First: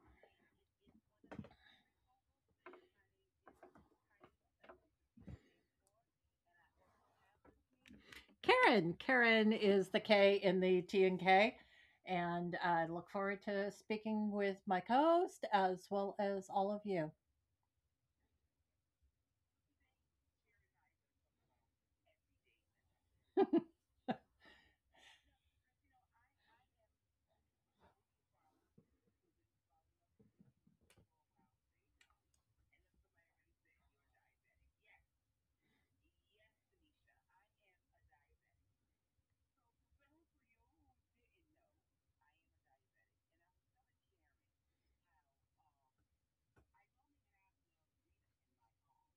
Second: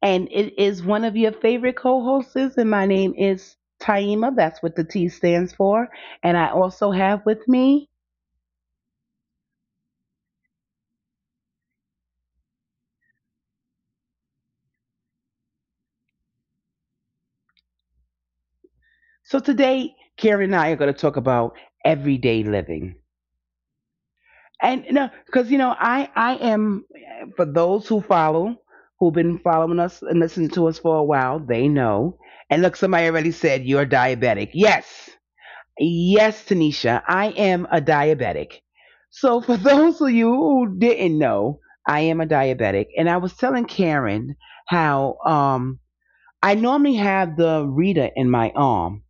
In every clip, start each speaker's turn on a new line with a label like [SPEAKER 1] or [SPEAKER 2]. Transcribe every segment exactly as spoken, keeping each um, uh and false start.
[SPEAKER 1] and it is one of your favorite co-hosts, and my name is Taima. That's what the T stands for, and I also have with me.
[SPEAKER 2] Karen. Karen is the K in the T and K. And I look forward to speaking with my co host as well as all of you.
[SPEAKER 1] So today, Karen and I are going to talk about everyday living, and no, because you know, I I am for those who follow, who've been following us and listening to us for a while, they know. And look, somebody already said you're diabetic. Yes. Yes, Tanisha, I am a diabetic. So, for those of you who didn't know, I am a diabetic. And I was telling Karen how um, I normally have the reader in my arm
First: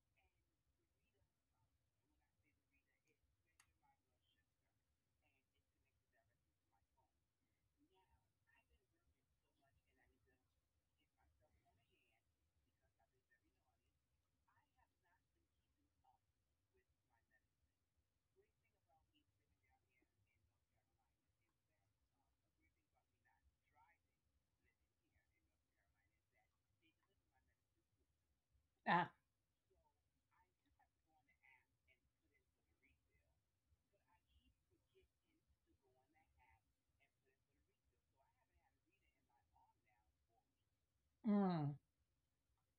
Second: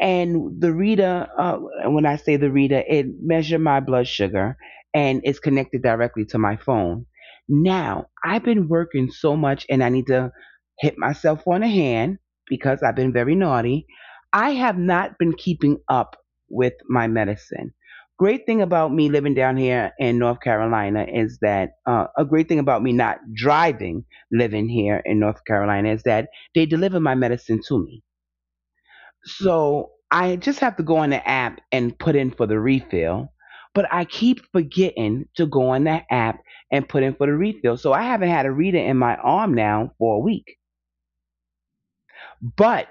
[SPEAKER 1] and the Rita, uh, and when I say the Rita, it measures my blood sugar and it's connected directly to my phone. Now, I've been working so much and I need to hit myself on the hand because I've been very naughty. I have not been keeping up with my medicine. Great thing about me living down here in North Carolina is that uh, a great thing about me not driving living here in North Carolina is that they deliver my medicine to me.
[SPEAKER 2] Ah,
[SPEAKER 1] So I just have to go on the app and put in for the refill. But I keep forgetting to go on that app and put in for the refill. So I haven't had a reader in my arm now for a week.
[SPEAKER 2] mm.
[SPEAKER 1] But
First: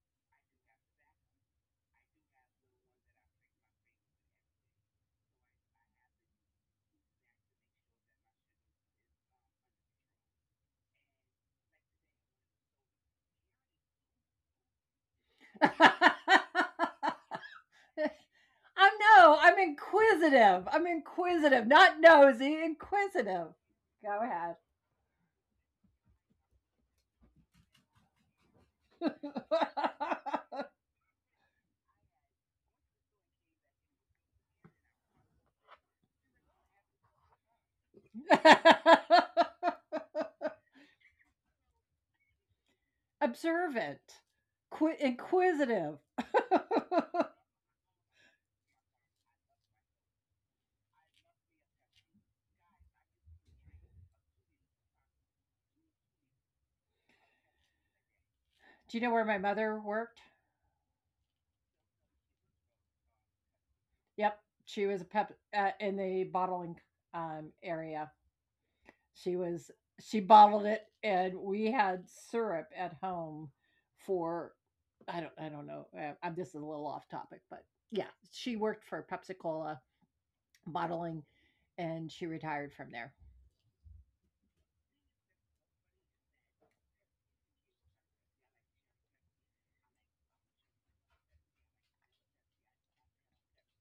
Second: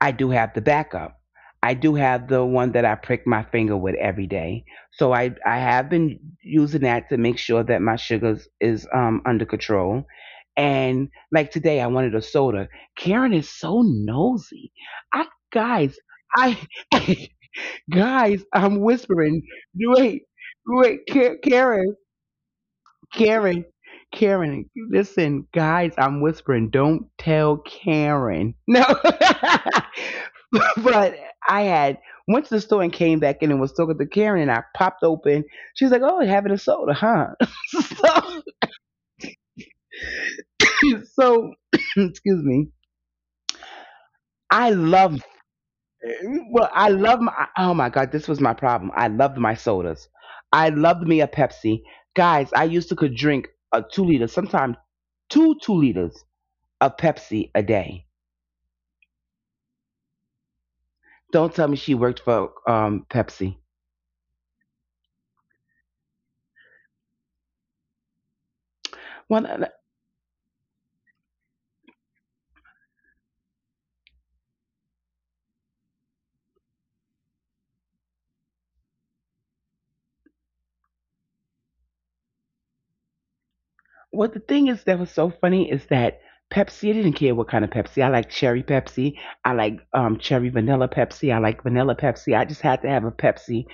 [SPEAKER 1] I do have the backup. I do have the one that I prick my finger with every day. So I, I have been using that to make sure that my sugars is um, under control. And like today, I wanted a soda. Karen is so nosy. I guys, I Guys, I'm
[SPEAKER 2] I'm no,
[SPEAKER 1] whispering.
[SPEAKER 2] I'm
[SPEAKER 1] Wait,
[SPEAKER 2] inquisitive. I'm
[SPEAKER 1] wait, Ka-
[SPEAKER 2] inquisitive, not
[SPEAKER 1] Karen,
[SPEAKER 2] nosy, inquisitive.
[SPEAKER 1] Karen,
[SPEAKER 2] Go ahead.
[SPEAKER 1] Karen. Listen, guys, I'm whispering. Don't tell Karen. No, but I had went to the store and came back in and was talking to Karen, and I popped open. She's like, "Oh, you're having a soda, huh?" so, so excuse me.
[SPEAKER 2] Observant.
[SPEAKER 1] I
[SPEAKER 2] Qui-
[SPEAKER 1] love
[SPEAKER 2] inquisitive.
[SPEAKER 1] Well, I love my. Oh my God, this was my problem. I loved my sodas. I loved me a Pepsi, guys. I used to could drink a two liter, sometimes two two liters of Pepsi a day.
[SPEAKER 2] Do you know where my mother worked?
[SPEAKER 1] Don't tell me she worked for um Pepsi.
[SPEAKER 2] Yep, she was a pep uh, in the bottling, um, area. She
[SPEAKER 1] Well, uh,
[SPEAKER 2] was she bottled it, and we had syrup at home for I don't I don't know. Uh, I'm This is a little off topic, but yeah, she worked for Pepsi-Cola bottling, and she retired from there.
[SPEAKER 1] well, the thing is that was so funny is that Pepsi. I didn't care what kind of Pepsi. I like cherry Pepsi. I like um cherry vanilla Pepsi. I like vanilla Pepsi. I just had to have a Pepsi,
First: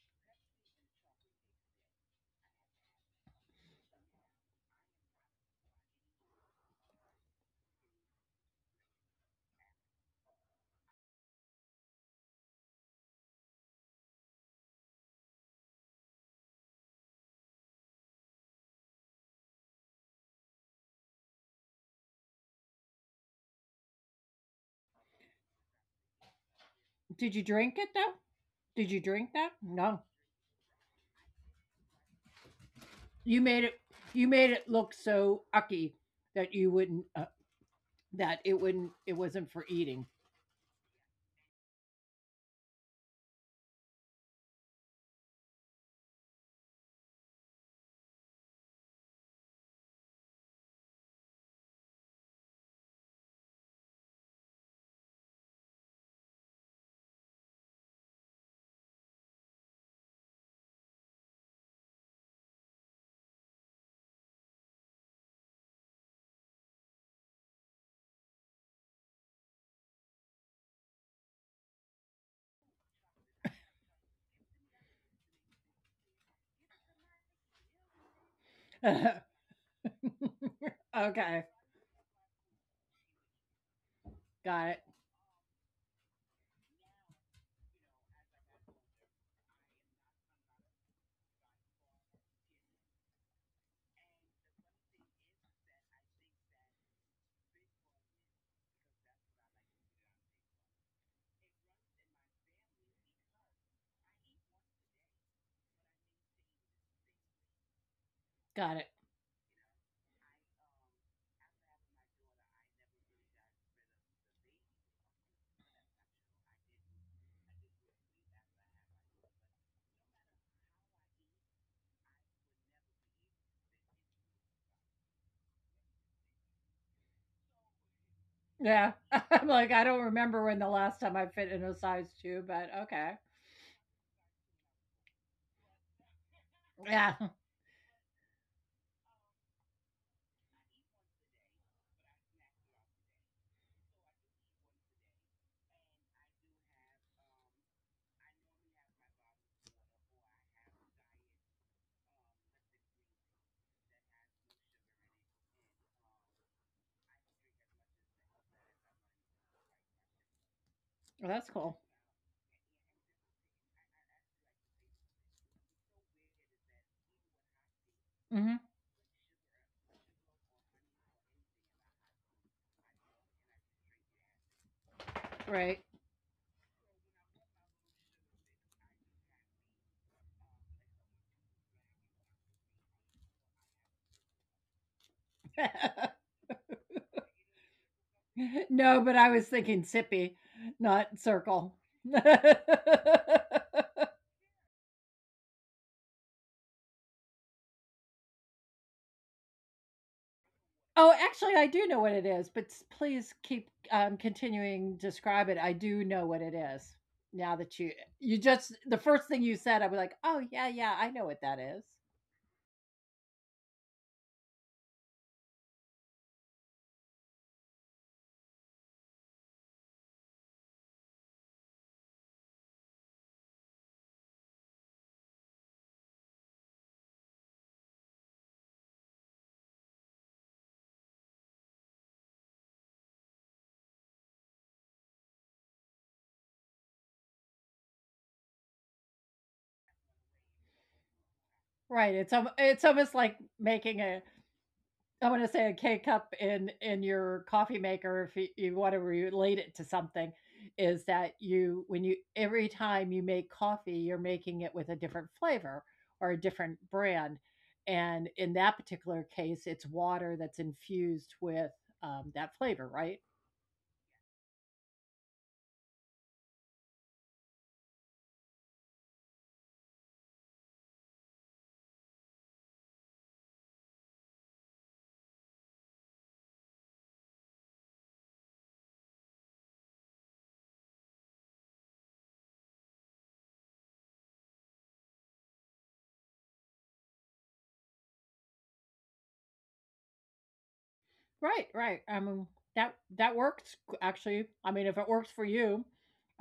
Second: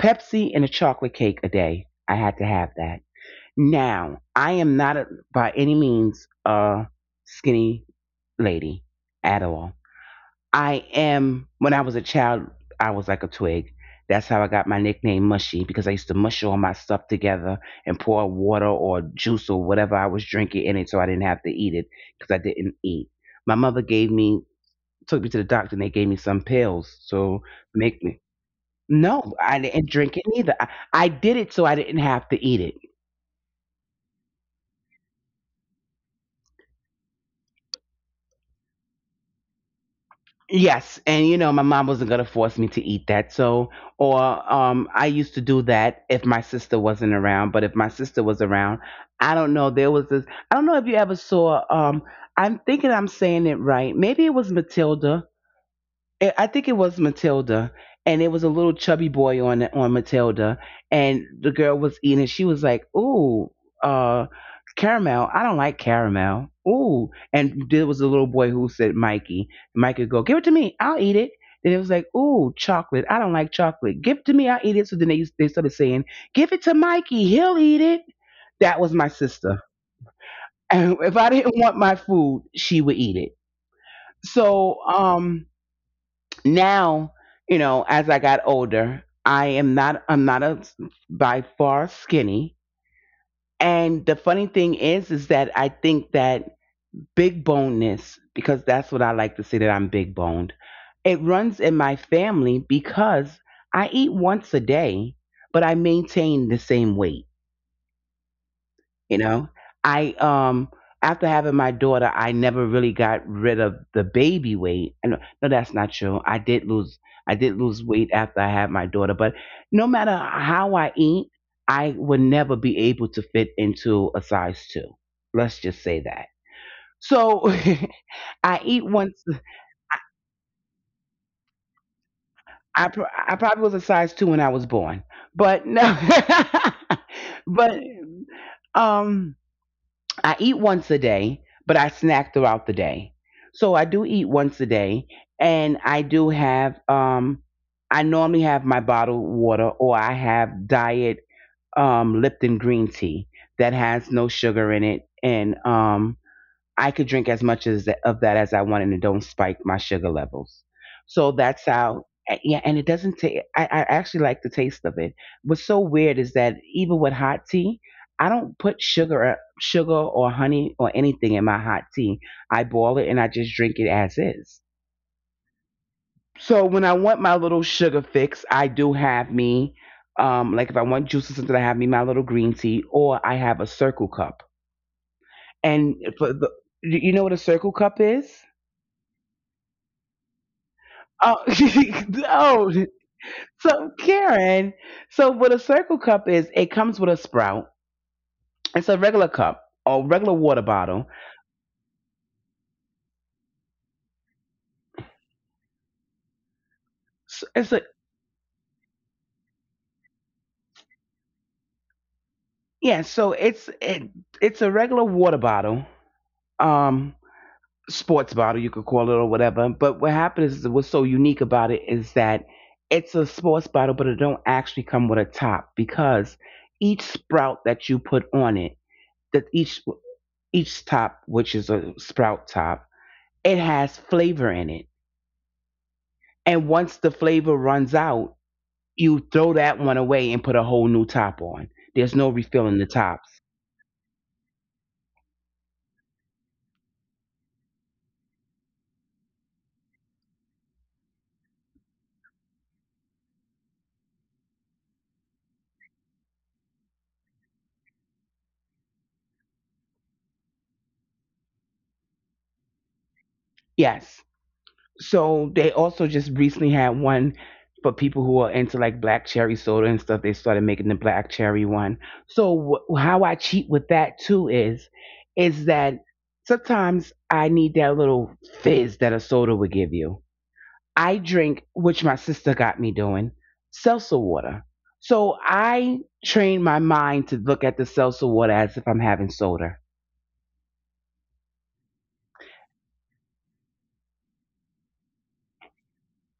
[SPEAKER 1] Pepsi and a chocolate cake a day. I had to have that. Now, I am not a, by any means a skinny lady at all. I am, when I was a child, I was like a twig. That's how I got my nickname Mushy because I used to mush all my stuff together and pour water or juice or whatever I was drinking in it so I didn't have to eat it because I didn't eat. My mother gave me, took me to the doctor and they gave me some pills to
[SPEAKER 2] Did you drink it
[SPEAKER 1] make me.
[SPEAKER 2] though? Did you
[SPEAKER 1] No,
[SPEAKER 2] drink
[SPEAKER 1] I
[SPEAKER 2] that?
[SPEAKER 1] didn't
[SPEAKER 2] No.
[SPEAKER 1] drink it neither. I, I did it so I didn't have to eat it.
[SPEAKER 2] You made it. You made it look so ucky that you wouldn't. Uh, that it wouldn't. It wasn't for eating.
[SPEAKER 1] Yes, and you know my mom wasn't gonna force me to eat that. So, or um, I used to do that if my sister wasn't around. But if my sister was around, I don't know. There was this. I don't know if you ever saw. Um, I'm thinking I'm saying it right. Maybe it was Matilda it, I think it was Matilda, and it was a little chubby boy on on Matilda, and the girl was eating. She was like, "Ooh, uh, caramel. I don't like caramel. Ooh." And there was a little boy who said, "Mikey." Mikey would go, "Give it to me. I'll eat it." Then it was like, "Ooh, chocolate. I don't like chocolate. Give it to me. I'll eat it." So then they they started saying, "Give it to Mikey. He'll eat it." That was my sister. And if I
[SPEAKER 2] Okay.
[SPEAKER 1] didn't want my food, she would eat it.
[SPEAKER 2] Got it.
[SPEAKER 1] So, um, now, you know as I got older, i am not i'm not a by far skinny, and the funny thing is is that I think that big boneness, because that's what I like to say, that I'm big boned, it runs in my family because I eat once a day but I maintain the same weight.
[SPEAKER 2] Got it.
[SPEAKER 1] You know, I um After having my daughter, I never really got rid of the baby weight. And no, that's not true. I did lose I did lose weight after I had my daughter, but no matter how I eat, I would never be able to fit into a size two. Let's just say that. So I
[SPEAKER 2] Yeah.
[SPEAKER 1] eat once
[SPEAKER 2] I'm like, I don't remember when the last time I fit in a size two, but
[SPEAKER 1] I pr-
[SPEAKER 2] okay.
[SPEAKER 1] I probably was a size two when I was born. But no.
[SPEAKER 2] Yeah.
[SPEAKER 1] but um I eat once a day, but I snack throughout the day. So I do eat once a day, and I do have um I normally have my bottled water or I have diet um Lipton green tea that has no sugar in it and um I could drink as much as of that as I wanted and it don't spike my sugar levels.
[SPEAKER 2] Well,
[SPEAKER 1] So
[SPEAKER 2] that's
[SPEAKER 1] that's
[SPEAKER 2] cool.
[SPEAKER 1] how. Yeah, and it doesn't take. I, I actually like the taste of it. What's so weird is that even with hot tea, I
[SPEAKER 2] Hmm.
[SPEAKER 1] don't put sugar, uh, sugar or honey or anything in my hot tea. I boil it and I just drink it as is.
[SPEAKER 2] Right.
[SPEAKER 1] So when I want my little sugar fix, I do have me, um, like if I want juice or something, I have me my little green tea, or I have a circle cup. And for the, you know what a circle cup is?
[SPEAKER 2] No, but I was thinking sippy, not
[SPEAKER 1] Oh,
[SPEAKER 2] circle.
[SPEAKER 1] oh, so Karen, so what a circle cup is, it comes with a sprout. It's a regular cup or regular water
[SPEAKER 2] Oh,
[SPEAKER 1] bottle.
[SPEAKER 2] actually, I do know what it is, but s please keep, um, continuing to describe it. I do know what it is
[SPEAKER 1] S-
[SPEAKER 2] now that
[SPEAKER 1] It's a
[SPEAKER 2] you you just the first thing you said, I was like, "Oh, yeah, yeah, I know what that is."
[SPEAKER 1] Yeah, so it's it, it's a regular water bottle, um, sports bottle you could call it or whatever. But what happened is what's so unique about it is that it's a sports bottle, but it don't actually come with a top because each sprout that you put on it, that each each top, which is a sprout top it has flavor in it. And once the flavor runs out, you throw that one away and put a whole new top on.
[SPEAKER 2] Right,
[SPEAKER 1] There's
[SPEAKER 2] it's
[SPEAKER 1] no
[SPEAKER 2] um. it's
[SPEAKER 1] refilling the
[SPEAKER 2] almost like
[SPEAKER 1] tops.
[SPEAKER 2] making a I wanna say a K-cup in in your coffee maker, if you you wanna relate it to something, is that you when you every time you make coffee, you're making it with a different flavor or a different brand, and in that particular case, it's water that's infused with, um, that flavor, right?
[SPEAKER 1] Yes. So they also just recently had one for people who are into like black cherry soda and stuff. They started making the black cherry one. So wh- how I cheat with that too is, is that sometimes I need that little fizz that a soda would give you. I drink, which my sister got me doing, seltzer water. So I train my mind to look at the seltzer water as if I'm having soda.
[SPEAKER 2] Right, right, I mean that that works actually, I mean, if it works for you,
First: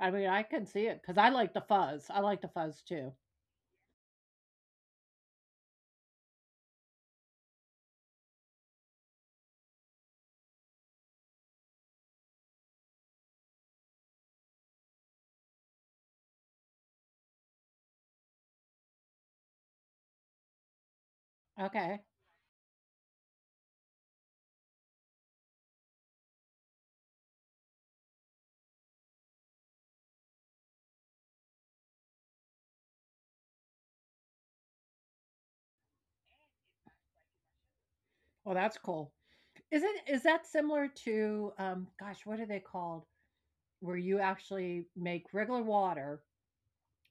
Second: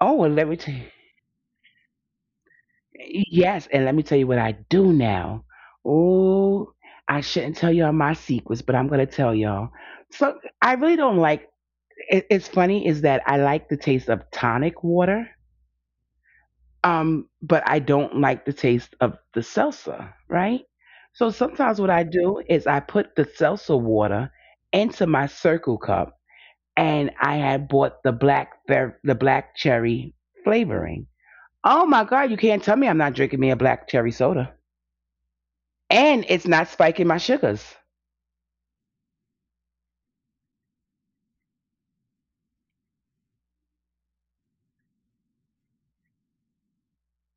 [SPEAKER 2] I mean,
[SPEAKER 1] and
[SPEAKER 2] I
[SPEAKER 1] let me
[SPEAKER 2] can
[SPEAKER 1] tell you,
[SPEAKER 2] see it because I like the fuzz, I like the fuzz too.
[SPEAKER 1] Yes, and let me tell you what I do now. Oh, I shouldn't tell y'all my secrets, but I'm gonna tell y'all. So I really don't like. It, it's funny is that I like the taste of tonic water. Um, but I don't like the taste of the salsa, right? So sometimes what
[SPEAKER 2] Okay.
[SPEAKER 1] I do is I put the salsa water into my circle cup, and I had bought the black ver- the black cherry flavoring. Oh my God! You can't tell me I'm not drinking me a black cherry soda, and it's not spiking my sugars.
[SPEAKER 2] Well, that's cool. Isn't is that similar to, um, gosh, what are they called? Where you actually make regular water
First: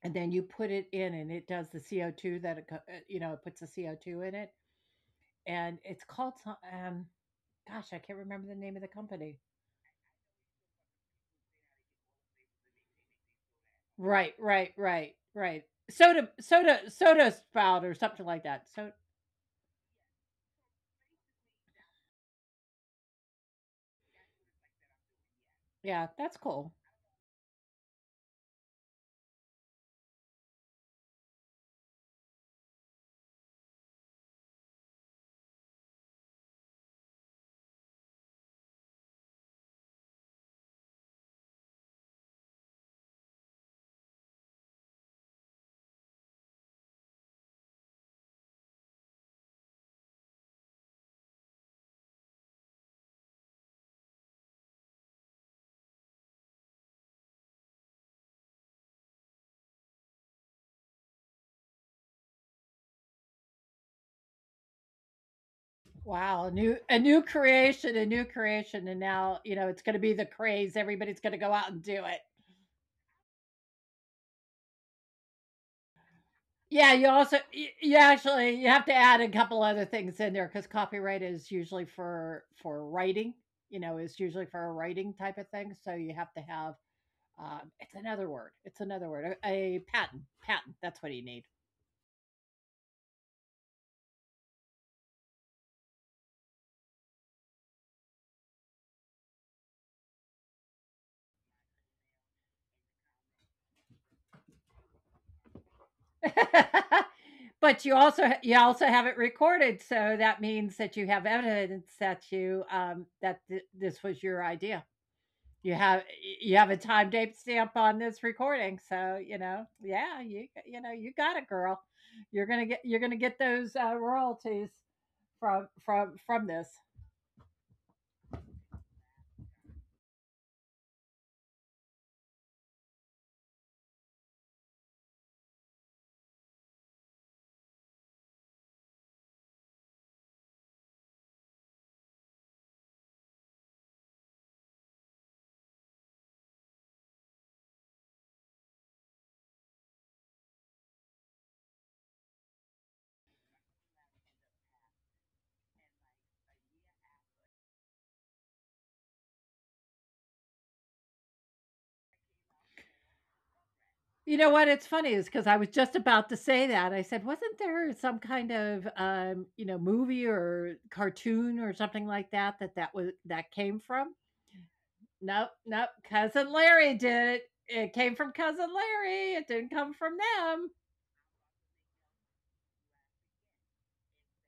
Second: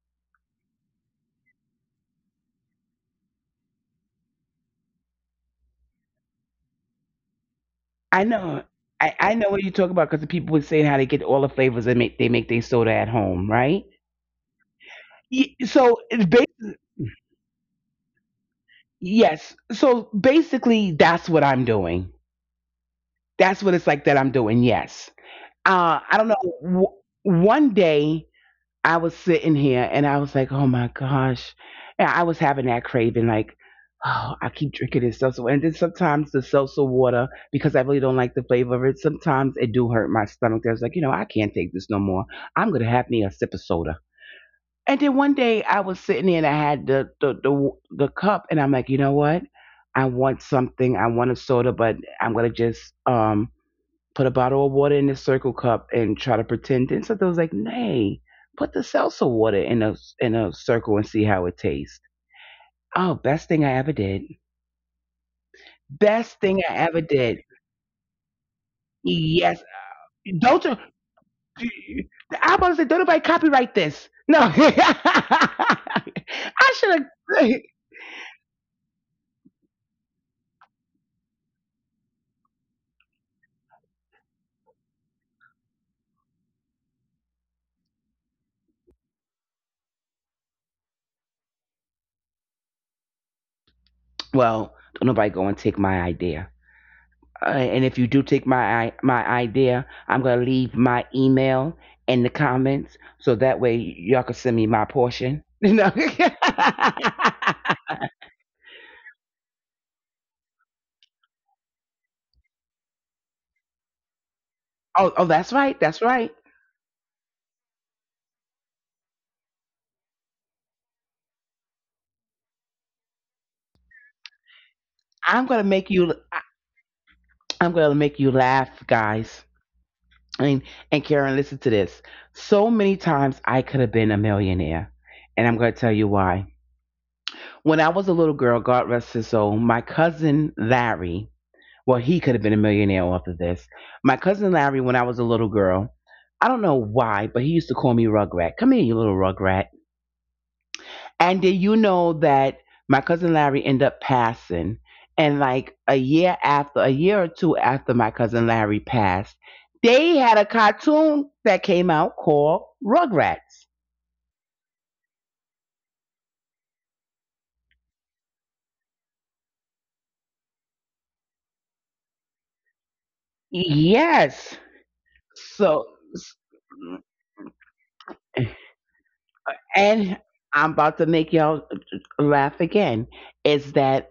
[SPEAKER 2] and then you put it in and it does the C O two that it co uh, you know, it puts the C O two in it, and it's called so um, gosh, I can't
[SPEAKER 1] I
[SPEAKER 2] remember the
[SPEAKER 1] know,
[SPEAKER 2] name of the
[SPEAKER 1] I, I
[SPEAKER 2] company.
[SPEAKER 1] know what you're talking about because the people were saying how they get all the flavors and make they make their soda at home, right?
[SPEAKER 2] Right, right, right,
[SPEAKER 1] Y-
[SPEAKER 2] right.
[SPEAKER 1] So
[SPEAKER 2] Soda
[SPEAKER 1] basically
[SPEAKER 2] soda soda spout or something like that. So
[SPEAKER 1] Yes. So basically, that's what I'm doing. That's what it's like that I'm doing. Yes. Uh,
[SPEAKER 2] yeah,
[SPEAKER 1] I don't
[SPEAKER 2] that's
[SPEAKER 1] know.
[SPEAKER 2] cool.
[SPEAKER 1] W- one day I was sitting here and I was like, oh my gosh. And I was having that craving, like, oh, I keep drinking this seltzer. water. And then sometimes the seltzer water, because I really don't like the flavor of it, sometimes it do hurt my stomach. I was like, you know, I can't take this no more. I'm going to have me a sip of soda. And then one day I was sitting there and I had the the the, the cup and I'm like, you know what? I want something. I want a soda, but I'm gonna just um put a bottle of water in the circle cup and try to pretend. And so I was like, nay, put the seltzer water in a in a circle and see how it tastes. Oh, best thing I ever did. Best
[SPEAKER 2] Wow, a
[SPEAKER 1] thing I
[SPEAKER 2] new
[SPEAKER 1] ever
[SPEAKER 2] a new
[SPEAKER 1] did.
[SPEAKER 2] creation, a new creation, and now, you
[SPEAKER 1] Yes.
[SPEAKER 2] know, it's gonna be the
[SPEAKER 1] Don't
[SPEAKER 2] craze. Everybody's gonna go out and
[SPEAKER 1] you-
[SPEAKER 2] do it.
[SPEAKER 1] I was about to say, don't nobody copyright this. No. I should
[SPEAKER 2] Yeah, you also
[SPEAKER 1] have
[SPEAKER 2] y you actually you have to add a couple other things in there because copyright is usually for for writing, you know, it's usually for a writing type of thing, so you have to have, um it's another word, it's another word, a a patent patent, that's what you need.
[SPEAKER 1] Well, don't nobody go and take my idea. Uh, and if you do take my my idea, I'm gonna leave my email in the comments so that way y'all can send me my portion. You
[SPEAKER 2] But you also ha you also have it recorded, so that means that you have evidence that you, um that th this was your idea.
[SPEAKER 1] Oh, oh,
[SPEAKER 2] You
[SPEAKER 1] that's
[SPEAKER 2] have
[SPEAKER 1] right, that's
[SPEAKER 2] you
[SPEAKER 1] right.
[SPEAKER 2] have a time date stamp on this recording, so, you know, yeah, you you know, you got it, girl. You're gonna get you're gonna get those, uh, royalties from
[SPEAKER 1] I'm gonna
[SPEAKER 2] from
[SPEAKER 1] make
[SPEAKER 2] from
[SPEAKER 1] you.
[SPEAKER 2] this.
[SPEAKER 1] I'm gonna make you laugh, guys. And and Karen, listen to this. So many times I could have been a millionaire, and I'm gonna tell you why. When I was a little girl, God rest his soul, my cousin Larry— well, he could have been a millionaire off of this. My cousin Larry, when I was a little girl, I don't know why, but he used to call me Rugrat. Come here, you little Rugrat. And did you know that my cousin Larry ended up passing? And like a year after, a year or two after my cousin Larry passed, they had a cartoon that came out called Rugrats.
[SPEAKER 2] You know what? It's funny is because I was just about to say that. I said, "Wasn't there some kind of, um, you know, movie or cartoon or something like that that that was that came from?"
[SPEAKER 1] Yes.
[SPEAKER 2] Nope, nope.
[SPEAKER 1] So,
[SPEAKER 2] Cousin Larry did it. It came from Cousin Larry. It didn't come from
[SPEAKER 1] and
[SPEAKER 2] them.
[SPEAKER 1] I'm about to make y'all laugh again. Is that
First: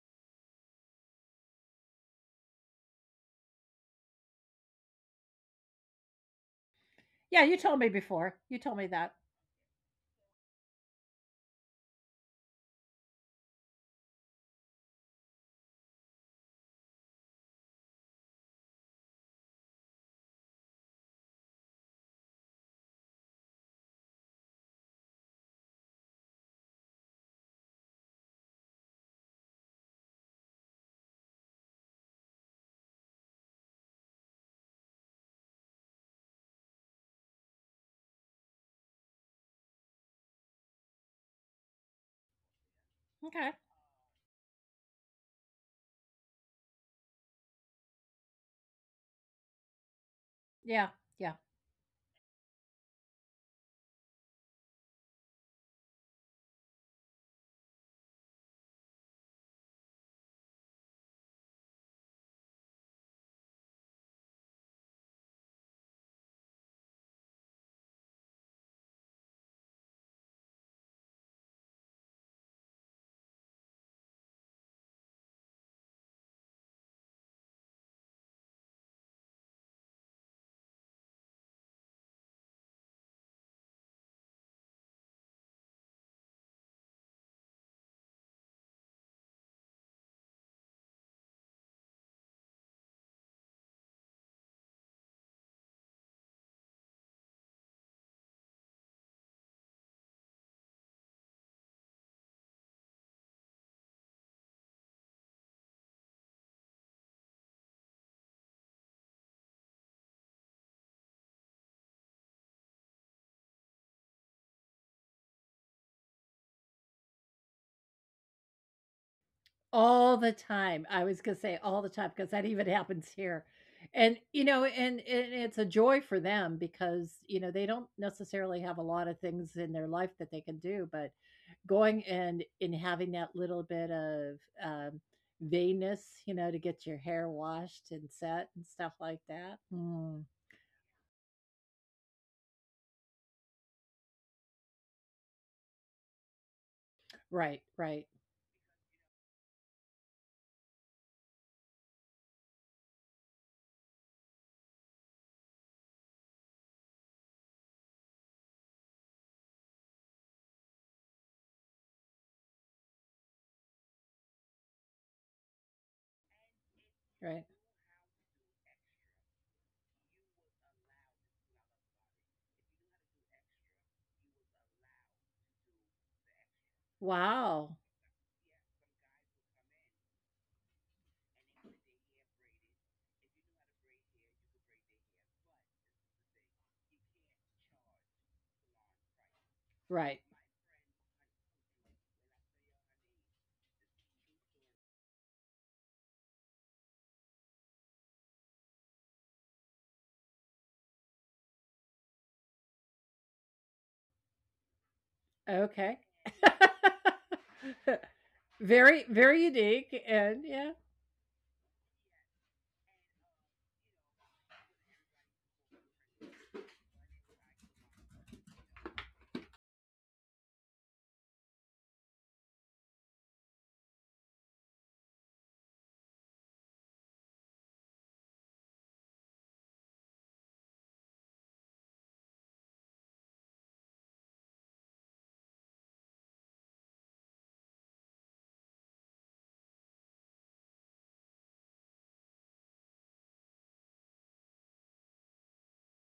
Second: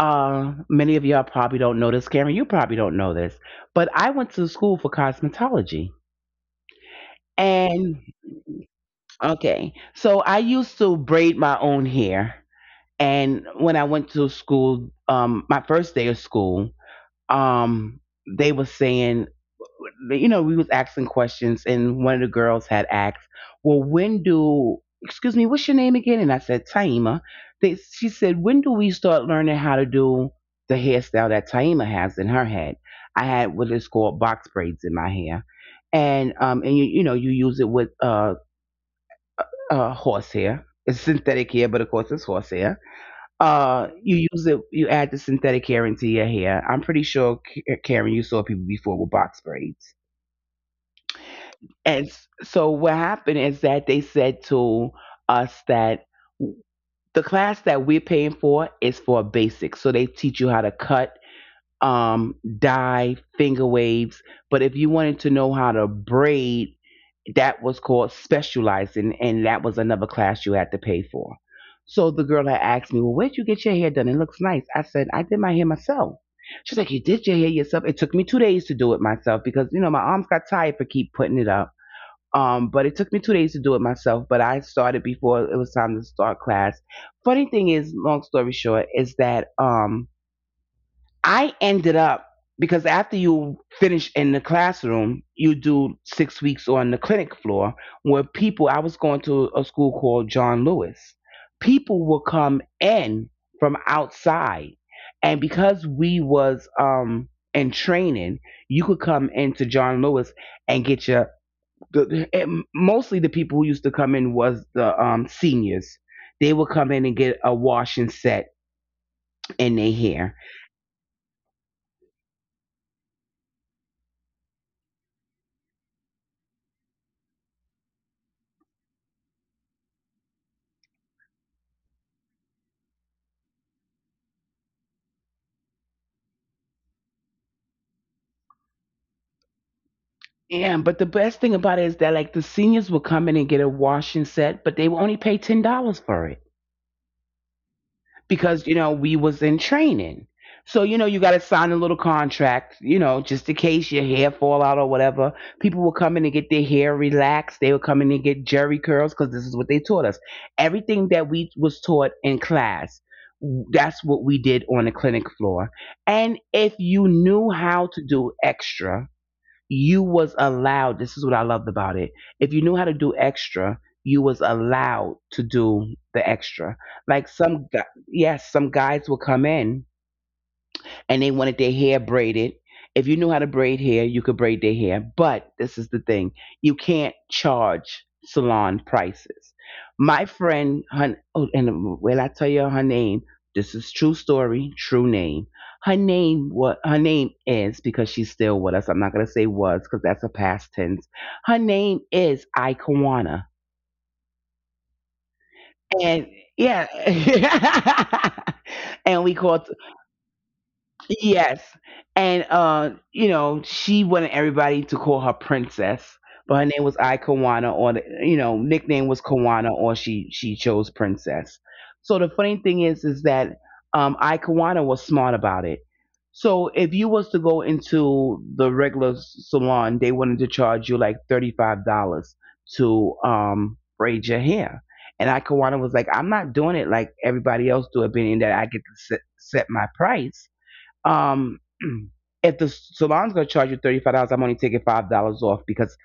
[SPEAKER 1] Uh, many of y'all probably don't know this, Karen. You probably don't know this, but I went to school for cosmetology.
[SPEAKER 2] Yeah, you told me
[SPEAKER 1] And
[SPEAKER 2] before. You told me that.
[SPEAKER 1] okay, so I used to braid my own hair. And when I went to school, um, my first day of school, um, they were saying, you know, we was asking questions, and one of the girls had asked, "Well, when do?" Excuse me, what's your name again? And I said Taima. They, she said, "When do we start learning how to do the hairstyle that Taima has in her head?" I had what is called box braids in my hair, and um, and you you know you use it with uh, uh horse hair. It's synthetic hair, but of course it's horse hair.
[SPEAKER 2] Okay.
[SPEAKER 1] Uh, you use it. You add the synthetic hair into your hair. I'm pretty sure, K- Karen, you saw people before with box braids.
[SPEAKER 2] Yeah, yeah.
[SPEAKER 1] And s- so what happened is that they said to us that the class that we're paying for is for basics. So they teach you how to cut, um, dye, finger waves. But if you wanted to know how to braid, that was called specializing, and that was another class you had to pay for. So the girl had asked me, well, where'd you get your hair done? It looks nice. I said, I did my hair myself. She's like, you did your hair yourself? It took me two days to do it myself because, you know, my arms got tired for keep putting it up. Um, but it took me two days to do it myself, but I started before it was time to start class. Funny thing is, long story short, is that um, I ended up— because after you finish in the classroom, you do six weeks on the clinic floor where people, I was going to a school called John Lewis. People will come in from outside. And because we was um, in training, you could come into John Lewis and get your the, and mostly the people who used to come in was the um, seniors. They would come in and get a washing set in their
[SPEAKER 2] All the
[SPEAKER 1] hair.
[SPEAKER 2] time. I was going to say all the time because that even happens here. And, you know, and, and it's a joy for them because, you know, they don't necessarily have a lot of things in their life that they can do, but going and and having that little bit of um, veinness, you know, to get your hair washed and set and stuff like that. Mm.
[SPEAKER 1] Yeah, but the best thing about it is that like the seniors would come in and get a washing set, but they would only pay ten dollars for it.
[SPEAKER 2] Right, right,
[SPEAKER 1] Because you know we was in training, so you know you got to sign a little contract, you know, just in case your hair fall out or whatever. People will come in and get their hair relaxed, they will come in and get jerry curls because this is what they taught us. Everything that we was taught in class, that's what we did on the clinic floor. And if you
[SPEAKER 2] right.
[SPEAKER 1] knew how to do extra, you was allowed— this is what I loved about it— if you knew how to do extra, you was allowed to do the extra. Like some gu-
[SPEAKER 2] Wow.
[SPEAKER 1] yes, some guys will come in and they wanted their hair braided. If you knew how to braid hair, you could braid their hair. But this is the thing, you can't charge salon prices.
[SPEAKER 2] Right.
[SPEAKER 1] My friend, her, oh, and will I tell you her name. This is true story, true name. Her name, what her name is, Because she's still with us. I'm not gonna say was, because that's a past tense. Her name is Ikawana,
[SPEAKER 2] Okay.
[SPEAKER 1] and yeah,
[SPEAKER 2] Very,
[SPEAKER 1] and we
[SPEAKER 2] very
[SPEAKER 1] called
[SPEAKER 2] unique and yeah,
[SPEAKER 1] Yes. And uh, you know, she wanted everybody to call her princess, but her name was I Kawana, or the, you know, nickname was Kawana, or she she chose princess. So the funny thing is is that um I Kawana was smart about it. So if you was to go into the regular s- salon, they wanted to charge you like thirty-five dollars to um braid your hair. And I Kawana was like, I'm not doing it like everybody else do it, being that I get to set, set my price. Um, if the salon's gonna charge you thirty five dollars, I'm only taking five dollars off because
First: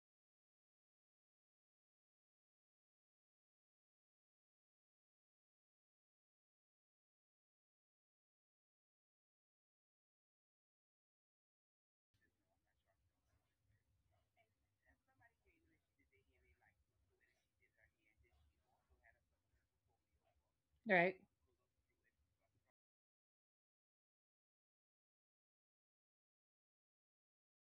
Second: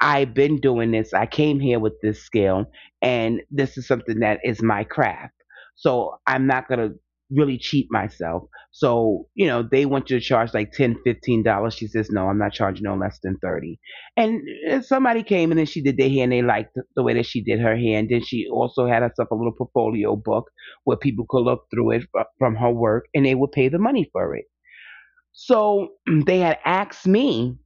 [SPEAKER 1] I've been doing this. I came here with this skill, and this is something that is my craft. So I'm not gonna really cheat myself. So you know, they want you to charge like ten, fifteen dollars. She says, no, I'm not charging no less than thirty. And uh, somebody came in and she did their hair, and they liked the the way that she did her hair. And then she also had herself a little portfolio book where
[SPEAKER 2] right.
[SPEAKER 1] people could look through it fr- from her work, and they would pay the money for it. So they had asked me,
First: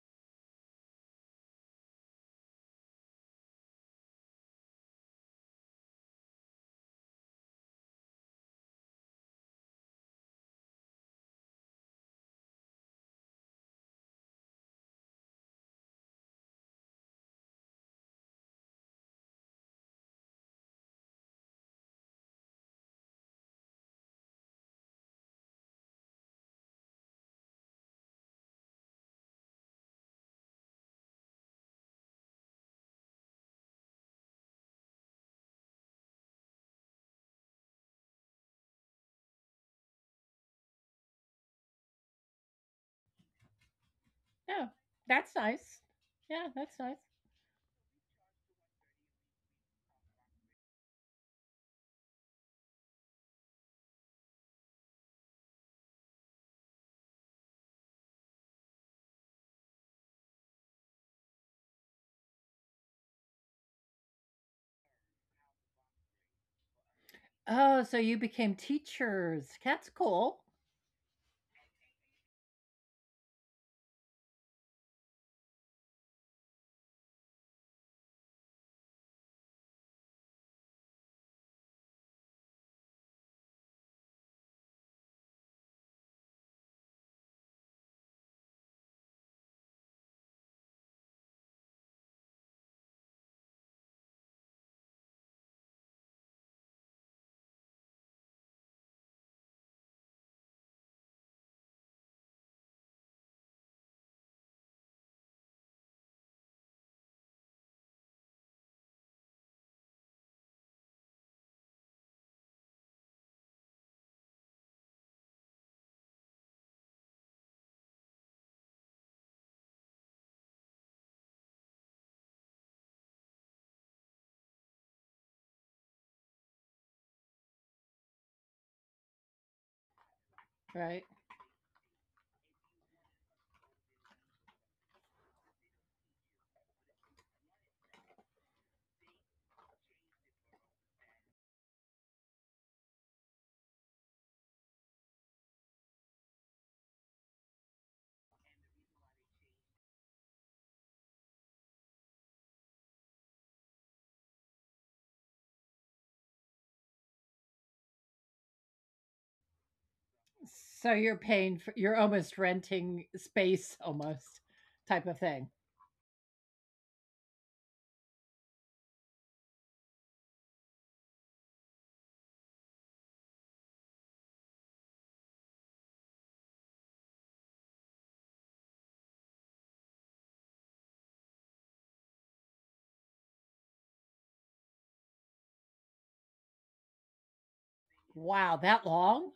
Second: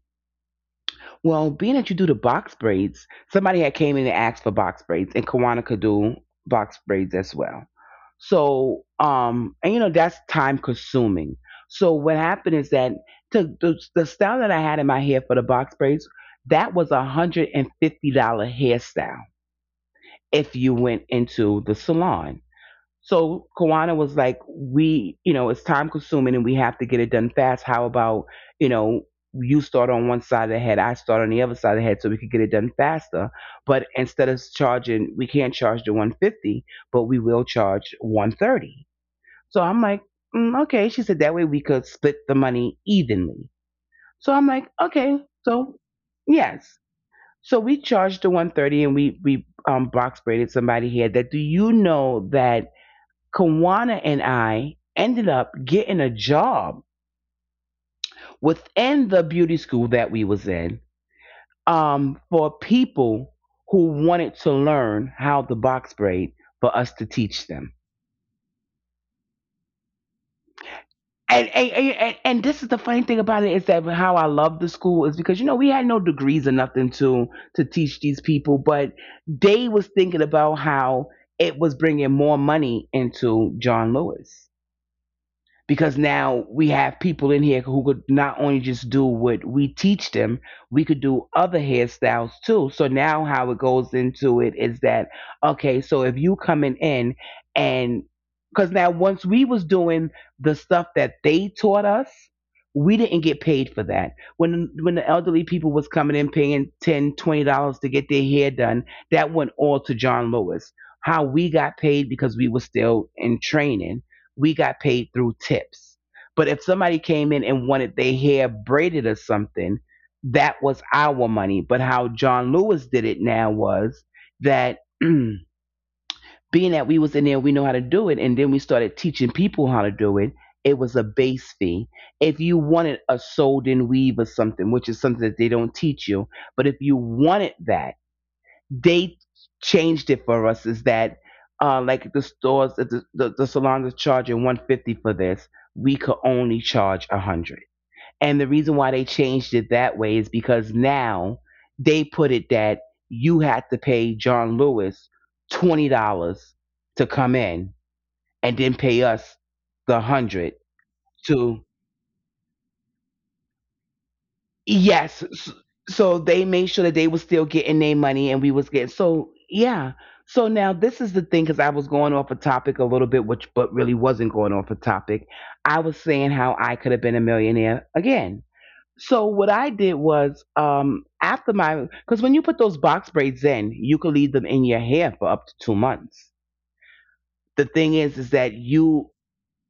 [SPEAKER 1] well, being that you do the box braids, somebody had came in and asked for box braids, and Kawana could do box braids as well. So, um, and you know that's time consuming. So what happened is that to, the the style that I had in my hair for the box braids, that was a one hundred and fifty dollar hairstyle if you went into the salon. So Kawana was like, we, you know, it's time consuming and we have to get it done fast. How about, you know, you start on one side of the head, I start on the other side of the head so we could get it done faster. But instead of charging, we can't charge the one fifty, but we will charge one thirty. So I'm like, mm, okay. She said that way we could split the money evenly. So I'm
[SPEAKER 2] Yeah.
[SPEAKER 1] like, okay.
[SPEAKER 2] That's
[SPEAKER 1] So
[SPEAKER 2] nice. Yeah,
[SPEAKER 1] yes.
[SPEAKER 2] that's nice.
[SPEAKER 1] So we charged the one thirty and we, we, um, box braided somebody here. That do You know that Kawana and I ended up getting a job within the beauty school that we was in, um, for people who wanted to learn how to box braid, for us to teach them.
[SPEAKER 2] Oh, so you became teachers. That's cool.
[SPEAKER 1] And, and, and, and- this is the funny thing about it is that how I love the school is because, you know, we had no degrees or nothing to, to teach these people, but they was thinking about how it was bringing more money into John Lewis, because now we have people in here who could not only just do what we teach them, we could do other hairstyles too. So now how it goes into it is that okay, so if you coming in and— because now once we was doing the stuff that they taught us, we didn't get paid for that. When when the elderly people was coming in paying ten dollars, twenty dollars to get their hair done, that went all to John Lewis. How we got paid, because we were still in training, we got paid through tips. But if somebody came in and wanted their hair braided or something, that was our money. But how John Lewis did it now was that being that we was in there, we know how to do it, and then we started teaching people how to do it. It was a
[SPEAKER 2] Right.
[SPEAKER 1] base fee. If you wanted a sold in weave or something, which is something that they don't teach you, but if you wanted that, they changed it for us is that uh, like the stores the, the, the salons are charging one fifty for this, we could only charge one hundred. And the reason why they changed it that way is because now they put it that you had to pay john lewis twenty dollars to come in and then pay us the one hundred.
[SPEAKER 2] So you're
[SPEAKER 1] To
[SPEAKER 2] paying for you're almost renting space almost
[SPEAKER 1] Yes.
[SPEAKER 2] type of
[SPEAKER 1] s-
[SPEAKER 2] thing.
[SPEAKER 1] So they made sure that they was still getting their money and we was getting— so yeah. So now this is the thing, because I was going off a topic a little bit, which but really wasn't going off a topic. I was saying how I could have been a millionaire again. So what I did was um after my, because when you put those box braids in, you could leave them in your hair for up to two months. The thing is, is that
[SPEAKER 2] Wow,
[SPEAKER 1] you
[SPEAKER 2] that long?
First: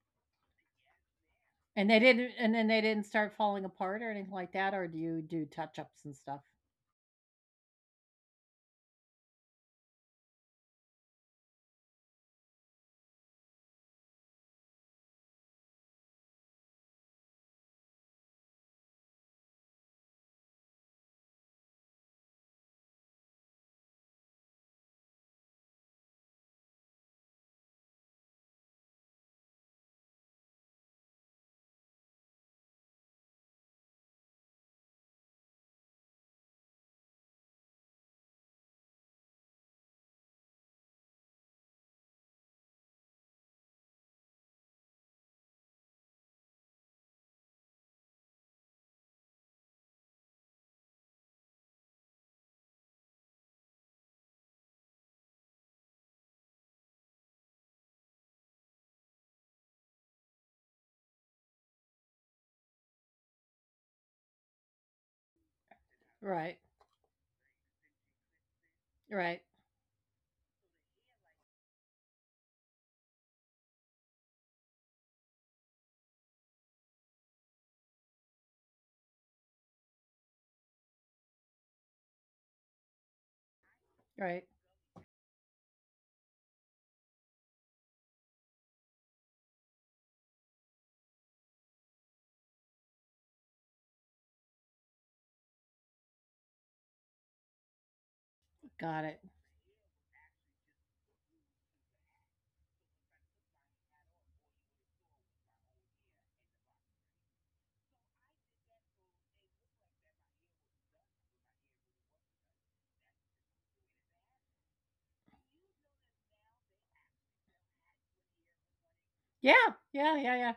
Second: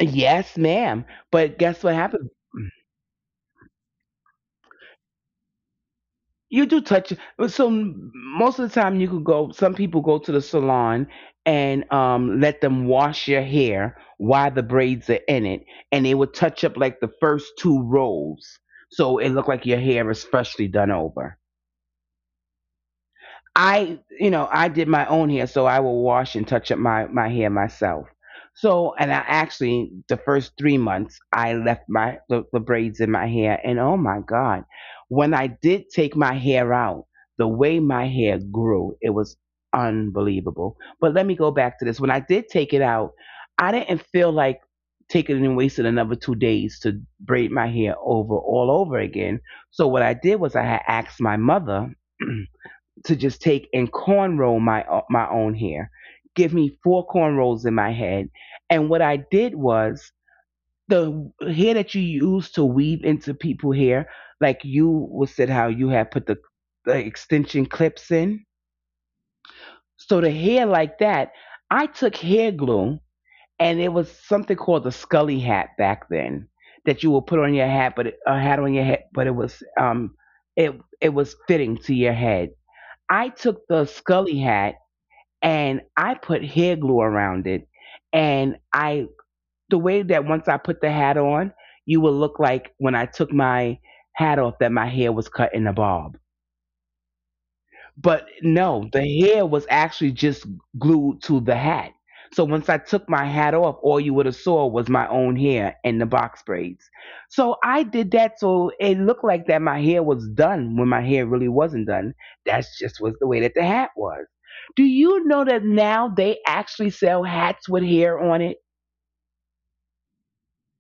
[SPEAKER 1] yes, ma'am. But guess
[SPEAKER 2] And they
[SPEAKER 1] what
[SPEAKER 2] didn't
[SPEAKER 1] happens?
[SPEAKER 2] and then they didn't start falling apart or anything like that, or do you do touch ups and stuff?
[SPEAKER 1] You do touch. So most of the time, you could go. Some people go to the salon and um, let them wash your hair while the braids are in it, and they would touch up like the first two rolls, so it looked like your hair is freshly done over. I, you know, I did my own hair, so I will wash and touch up my my hair myself. So, and I actually the first three months I left my the, the braids in my hair, and oh my god, when I did take my hair out, the way my hair grew, it was unbelievable. But let me go back to this. When I did take it out, I didn't feel like taking it and wasting another two days to braid my hair over all over again. So what I did was I had asked my mother. To just take and cornrow my uh, my own hair, give me four cornrows in my head. And what I did was the hair that you use to weave into people hair, like you was said how you had put the,
[SPEAKER 2] Right,
[SPEAKER 1] the extension clips in.
[SPEAKER 2] right,
[SPEAKER 1] So the hair like that, I took hair glue and it was something called the scully hat back then that you would put on your hat, but it, a hat on your head, but it was um it it was fitting to your head. I took the scully
[SPEAKER 2] right.
[SPEAKER 1] hat and I put hair glue around it. And I, the way that once I put the hat on, you will look like when I took my hat off that my hair was cut in a bob. But no, the
[SPEAKER 2] Got
[SPEAKER 1] hair
[SPEAKER 2] it.
[SPEAKER 1] was actually just glued to the hat. So once I took my hat off, all you would have saw was my own hair and the box braids. So I did that so it looked like that my hair was done when my hair really wasn't done. That's just was the way that the hat was. Do you know that now they actually sell hats with hair on it?
[SPEAKER 2] Yeah, yeah, yeah, yeah.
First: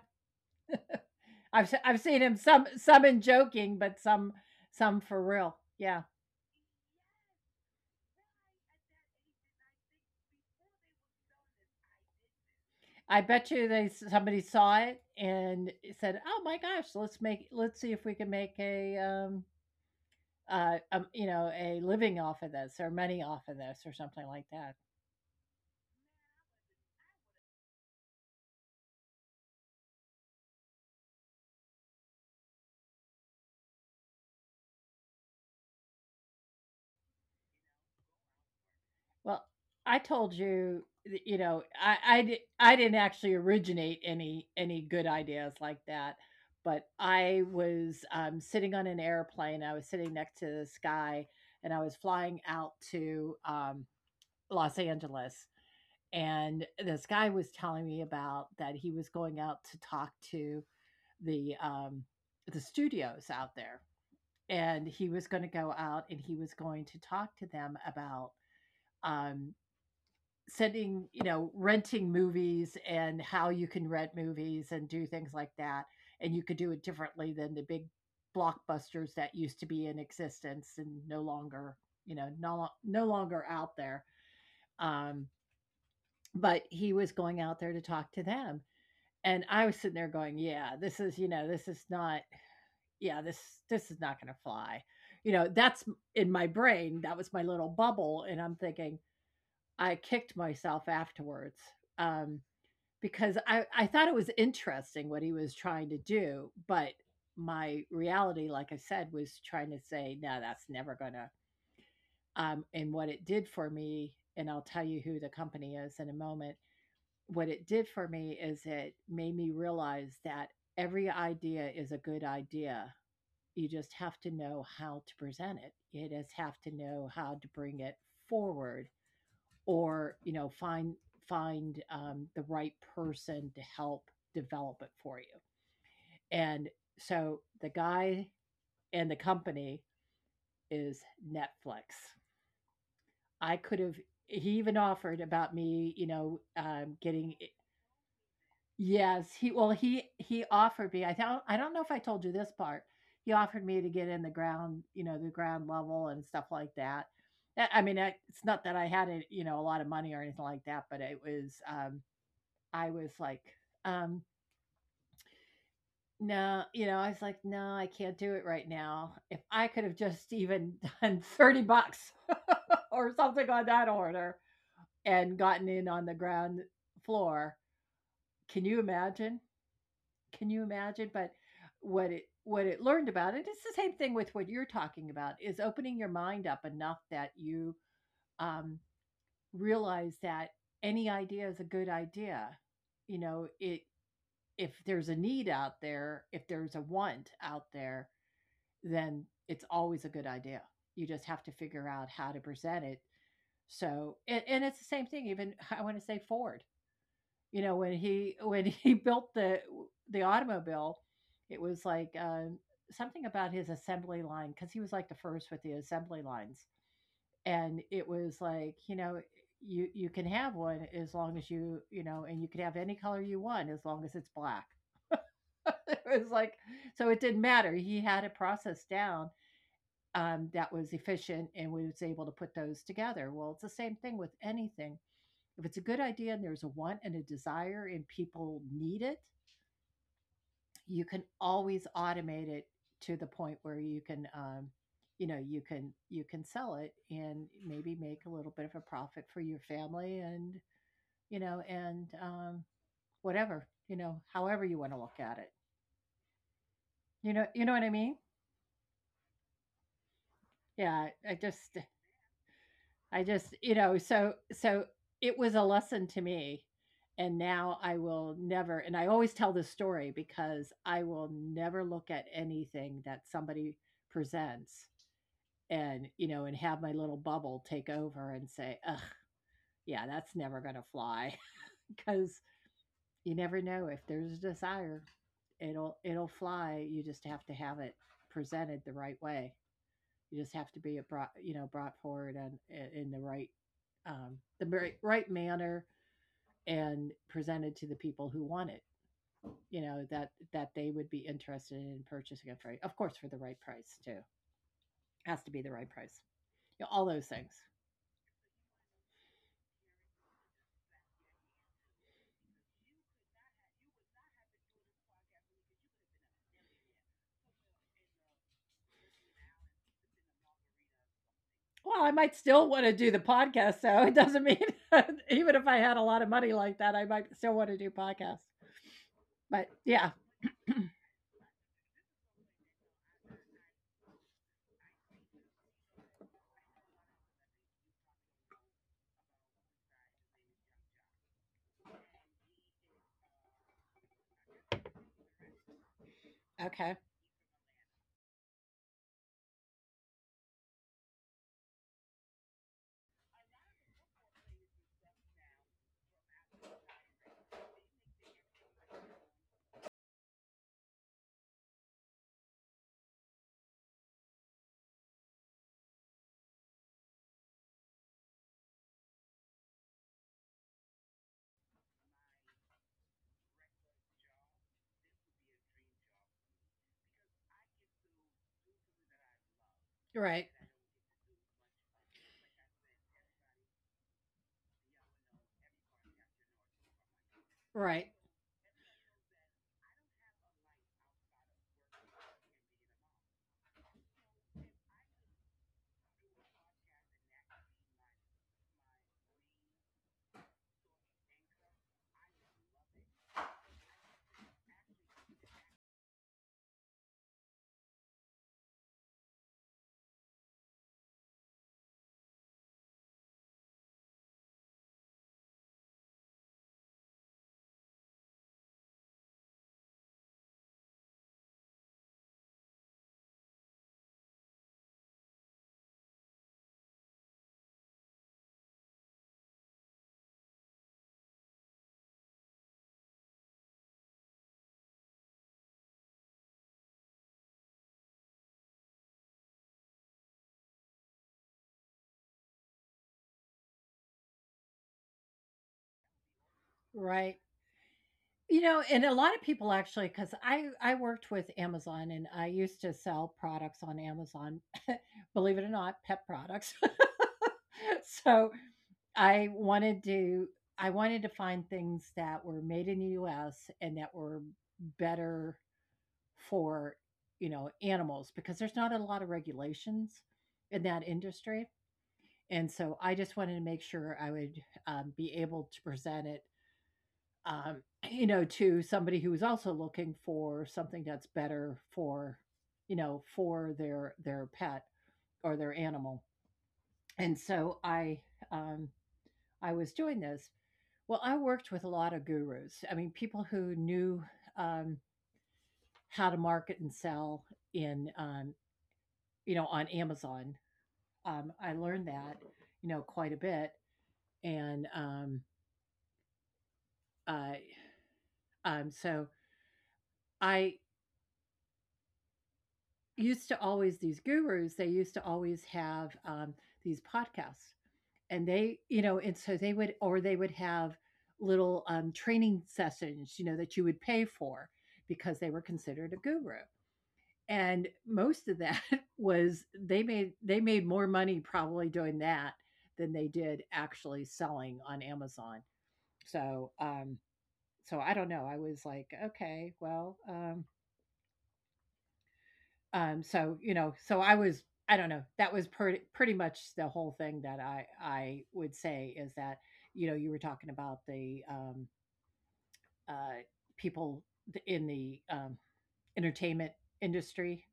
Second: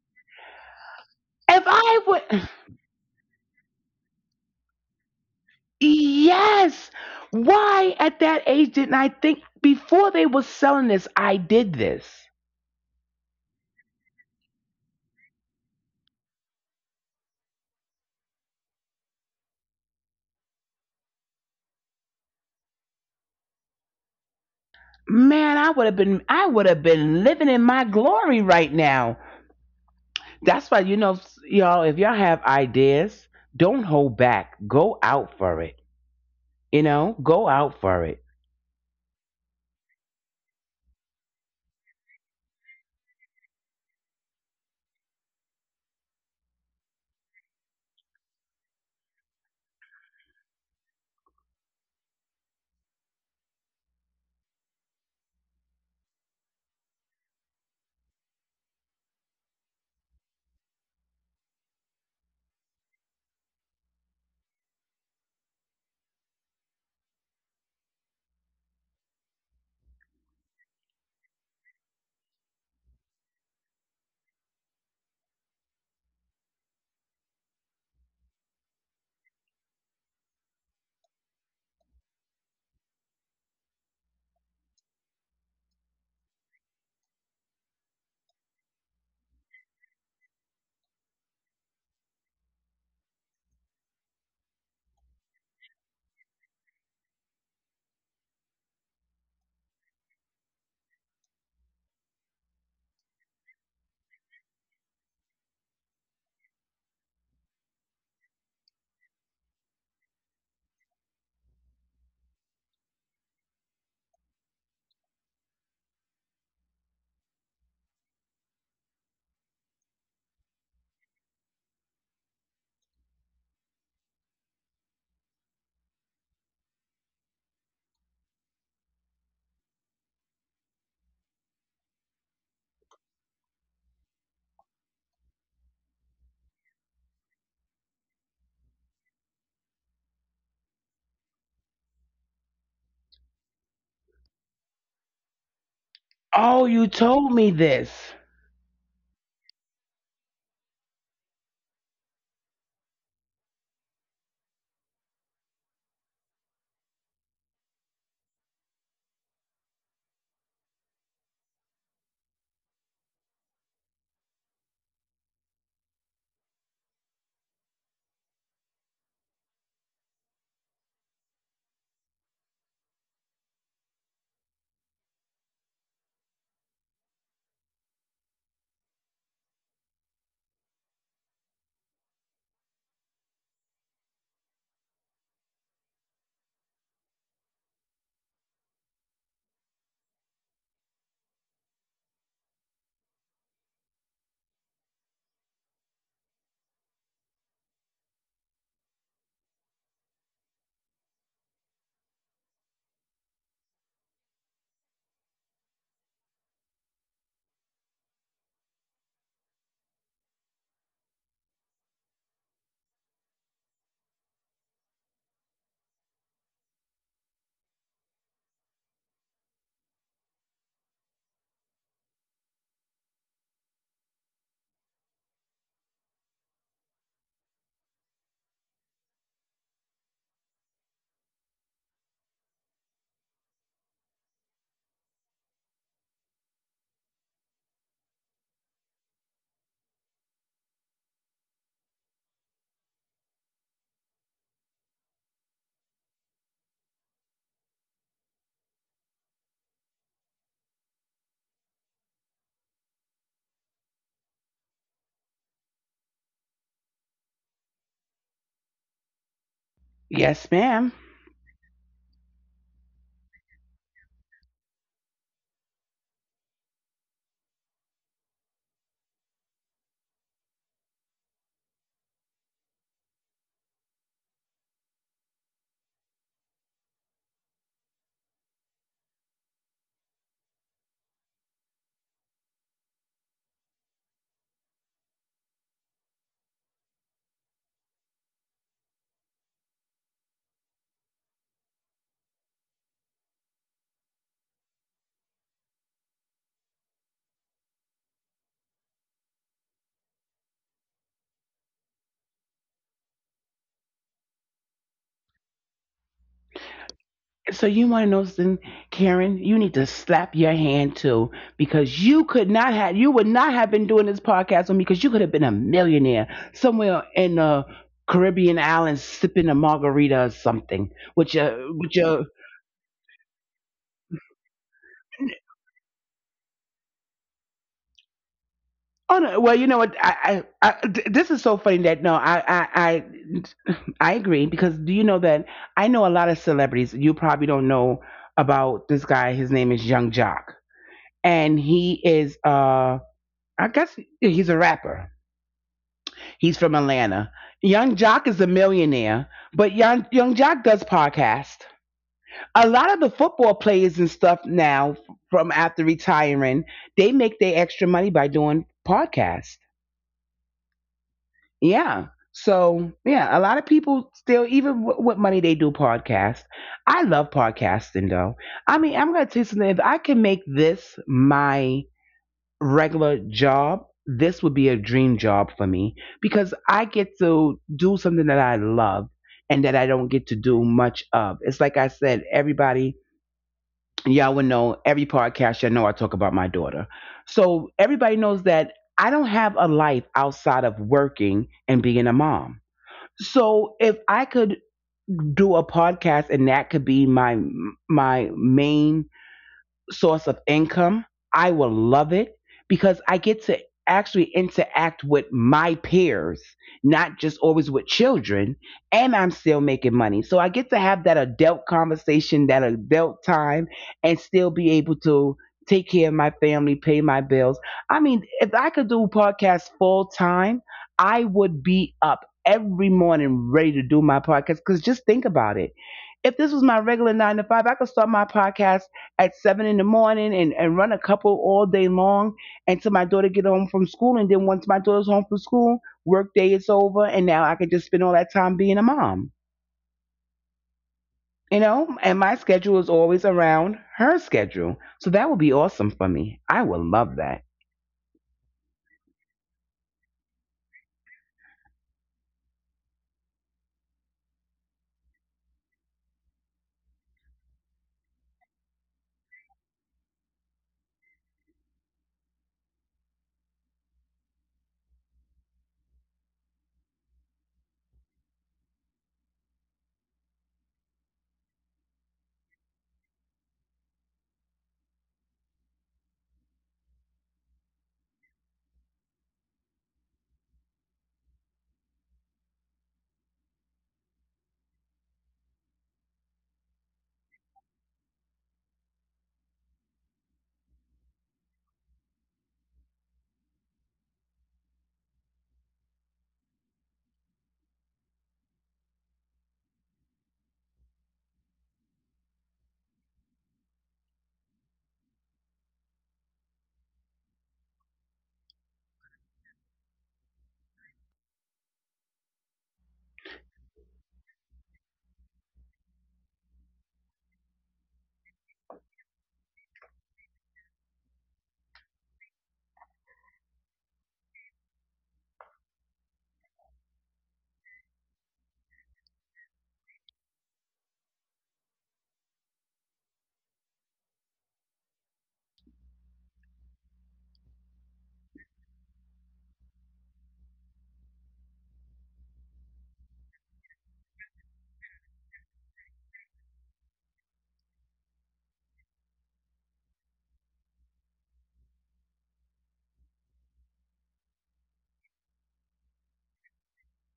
[SPEAKER 1] If
[SPEAKER 2] I've s I've
[SPEAKER 1] I
[SPEAKER 2] seen him
[SPEAKER 1] would,
[SPEAKER 2] some some in joking, but some some for real. Yeah.
[SPEAKER 1] yes. Why at that age didn't I think before they were selling this, I did this?
[SPEAKER 2] I bet you they somebody saw it and said, "Oh my gosh, let's make let's see if we can make a, um, uh, um, you know, a living off of this or money off of this or something like that."
[SPEAKER 1] Man, I would have been I would have been living in my glory right now. That's why you know s- y'all, if y'all have ideas, don't hold back. Go out for it. You know, go out for it.
[SPEAKER 2] Well, I told you, th- you know, I I, di- I didn't actually originate any any good ideas like that, but I was um, sitting on an airplane. I was sitting next to this guy, and I was flying out to um, Los Angeles. And this guy was telling me about that he was going out to talk to the um, the studios out there, and he was going to go out and he was going to talk to them about. Um, sending you know renting movies and how you can rent movies and do things like that and you could do it differently than the big blockbusters that used to be in existence and no longer you know no, no longer out there um, but he was going out there to talk to them and I was sitting there going yeah this is you know this is not yeah this this is not going to fly you know that's in my brain that was my little bubble and I'm thinking I kicked myself afterwards. Um, Because I I thought it was interesting what he was trying to do, but my reality, like I said, was trying to say, "No, that's never gonna" um, and what it did for me, and I'll tell you who the company is in a moment. What it did for me is it made me realize that every idea is a good idea. You just have to know how to present it. You just have to know how to bring it forward or you know find find um, the right person to help develop it for you and so the guy and the company is Netflix. I could have he even offered about me you know um,
[SPEAKER 1] Oh,
[SPEAKER 2] getting
[SPEAKER 1] you told me this.
[SPEAKER 2] yes he well he he offered me i don't I don't know if I told you this part he offered me to get in the ground you know the ground level and stuff like that I mean I- it's not that I had it you know a lot of money or anything like that but it was um I was like, um, no, you know, I was like, no, I can't do it right now. If I could have just even done thirty bucks or something on that order and gotten in on the ground floor, can you imagine? Can you imagine? But what it what it learned about it, it's the same thing with what you're talking about, is opening your mind up enough that you um, realize that any idea is a good idea. You know, it if there's a need out there, if there's a want out there, then it's always a good idea. You just have to figure out how to present it. So, and, and it's the same thing. Even I want to say Ford. You know, when he when he built the the automobile, it was like um, something about his assembly line because he was like the first with the assembly lines, and it was like you know you you can have one as long as you you know, and you can have any color you want as long as it's black. It was like so it didn't matter. He had a process down, um, that was efficient and we was able to put those together. Well, it's the same thing with anything. If it's a good idea and there's a want and a desire and people need it, you can always automate it to the point where you can, um, you know, you can you can sell it and maybe make a little bit of a profit for your family and, you know, and, um, whatever, you know, however you wanna look at it. You know you know what I mean?
[SPEAKER 1] Yes,
[SPEAKER 2] Yeah,
[SPEAKER 1] ma'am.
[SPEAKER 2] I just I just, you know, so so it was a lesson to me, and now I will never and I always tell this story because I will never look at anything that somebody presents and, you know, and have my little bubble take over and say, "Ugh, yeah, that's never going to fly." Because you never know if there's a desire, it'll it'll fly. You just have to have it presented the right way. You just have to be a brought, you know, brought forward and in the right, um, the right, right manner and presented to the people who want it. You know that that they would be interested in purchasing it for, of course, for the right price too. Has to be the right price. You know, all those things.
[SPEAKER 1] So you want to know something, Karen? You need to slap your hand too because you could not have you would not have been doing this podcast with me because you could have been a millionaire somewhere in the Caribbean islands sipping a margarita or something with
[SPEAKER 2] Well,
[SPEAKER 1] your
[SPEAKER 2] I might
[SPEAKER 1] with
[SPEAKER 2] still
[SPEAKER 1] your
[SPEAKER 2] wanna do the podcast, so it doesn't mean even if I had a lot of money like that, I might still wanna do podcasts.
[SPEAKER 1] Oh
[SPEAKER 2] But
[SPEAKER 1] no! Well,
[SPEAKER 2] yeah,
[SPEAKER 1] you know what? I, I, I th- this is so funny that no, I, I, I, I agree because do you know that I know a lot of celebrities. You probably don't know about this guy. His name is Young Jock, and he is uh, I guess he's a rapper.
[SPEAKER 2] okay.
[SPEAKER 1] He's from Atlanta. Young Jock is a millionaire, but Young Young Jock does podcast. A lot of the football players and stuff now from after retiring, they make their extra money by doing podcasts. Yeah. So yeah, a lot of people still, even w- what money they do podcast. I love podcasting though. I mean, I'm gonna tell you something. If I can make this my regular job, this would be a dream job for me because I get to do something that I love and that I don't
[SPEAKER 2] Right,
[SPEAKER 1] get to do much of. It's like I said, everybody, y'all would know every podcast. Y'all know I talk about my daughter, so
[SPEAKER 2] right,
[SPEAKER 1] everybody knows that I don't have a life outside of working and being a mom. So if I could do a podcast and that could be my my main source of income, I will love it because I get to actually interact with my peers, not just always with children, and I'm still making money. So I get to have that adult conversation, that adult time, and still be able to take care of my family, pay my bills. I mean, if I could do podcasts full time, I would be up every morning ready to do my podcast because just think about it, if this was my regular nine to five, I could start my podcast at seven in the morning and, and run a couple all day long until my daughter get home from school, and then once my daughter's home from school, work day is over and now I could just spend all that time being a mom. You know, and my schedule is always around her schedule, so that would be awesome for me. I would love
[SPEAKER 2] right.
[SPEAKER 1] that.
[SPEAKER 2] You know, and a lot of people actually, because I I worked with Amazon and I used to sell products on Amazon, believe it or not, pet products. So, I wanted to I wanted to find things that were made in the U S and that were better for, you know, animals because there's not a lot of regulations in that industry. And so I just wanted to make sure I would um, be able to present it, um, you know, to somebody who is also looking for something that's better for, you know, for their their pet or their animal. And so I um, I was doing this. Well, I worked with a lot of gurus. I mean, people who knew um, how to market and sell in um, you know, on Amazon. Um, I learned that, you know, quite a bit. And um, uh, um, so I used to always, these gurus, they used to always have um, these podcasts. And they, you know, and so they would, or they would have little um, training sessions, you know, that you would pay for because they were considered a guru. And most of that was they made they made more money probably doing that than they did actually selling on Amazon. So, um, so I don't know. I was like, okay, well, um, um, so you know, so I was, I don't know. That was pretty pretty much the whole thing that I I would say is that you know you were talking about the um, uh, people th- in the um, entertainment industry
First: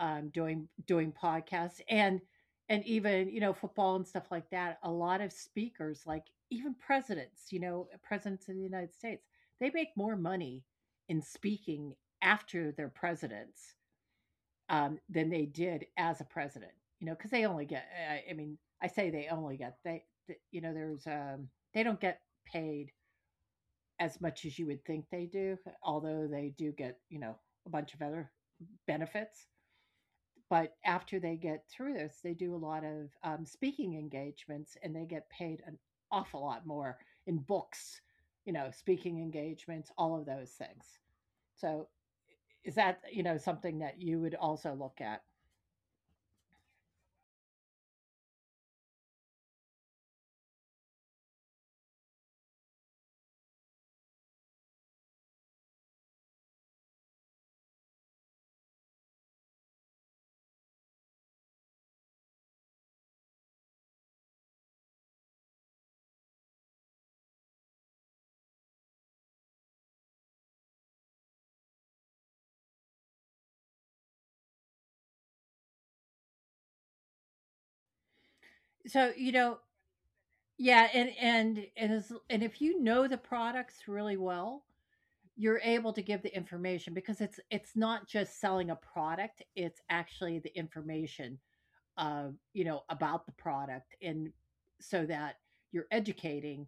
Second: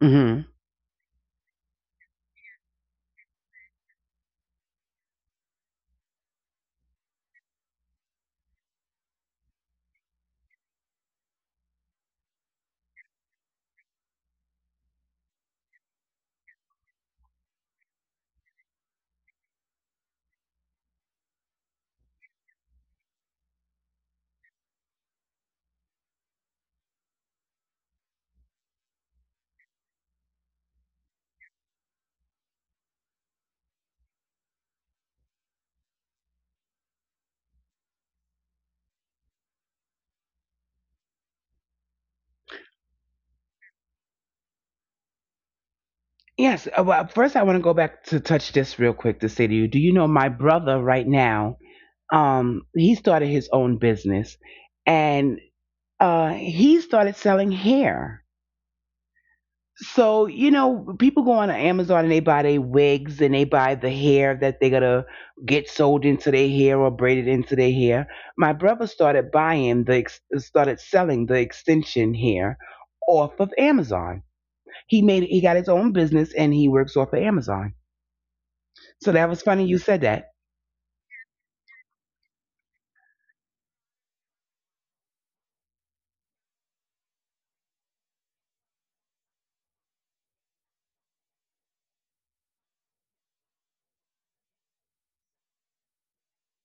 [SPEAKER 2] um,
[SPEAKER 1] Hmm.
[SPEAKER 2] doing doing podcasts and and even, you know, football and stuff like that. A lot of speakers, like even presidents, you know, presidents of the United States, they make more money in speaking after they're presidents, um, than they did as a president, you know, because they only get, I, I mean I say they only get, they you know there's um, they don't get paid as much as you would think they do, although they do get, you know, a bunch of other benefits. But after they get through this, they do a lot of, um, speaking engagements, and they get paid an awful lot more in books, you know, speaking engagements, all of those things. So, is that, you know, something that you would also look at?
[SPEAKER 1] Yes. uh, Well, first, I want to go back to touch this real quick to say to you, do you know my brother right now? Um, he started his own business, and uh, he started selling hair. So you know, people go on Amazon and they buy their wigs and they buy the hair that they're gonna get sold into their hair or braided into their hair. My brother started buying the ex- started selling the extension hair off of Amazon. He made he got his own business and he works off of Amazon.
[SPEAKER 2] So,
[SPEAKER 1] So
[SPEAKER 2] you
[SPEAKER 1] that was
[SPEAKER 2] know,
[SPEAKER 1] funny you said that.
[SPEAKER 2] yeah, and and and as and if you know the products really well, you're able to give the information because it's it's not just selling a product, it's actually the information of, you know, about the product. And so that you're educating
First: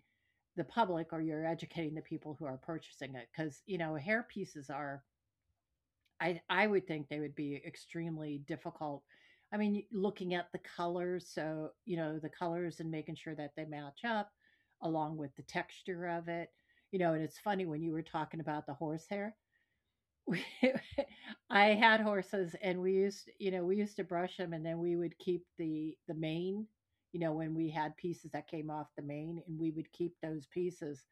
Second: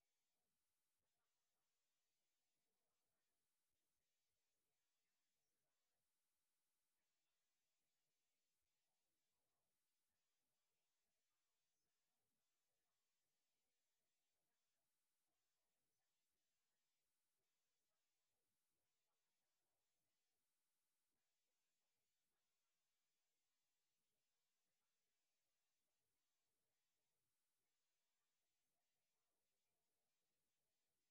[SPEAKER 2] the public, or you're educating the people who are purchasing it, because you know hair pieces are, I, I would think they would be extremely difficult. I mean, looking at the colors, so you know the colors, and making sure that they match up along with the texture of it. You know, and it's funny when you were talking about the horsehair, we I had horses, and we used, you know, we used to brush them, and then we would keep the the mane, you know. When we had pieces that came off the mane, and we would keep those pieces.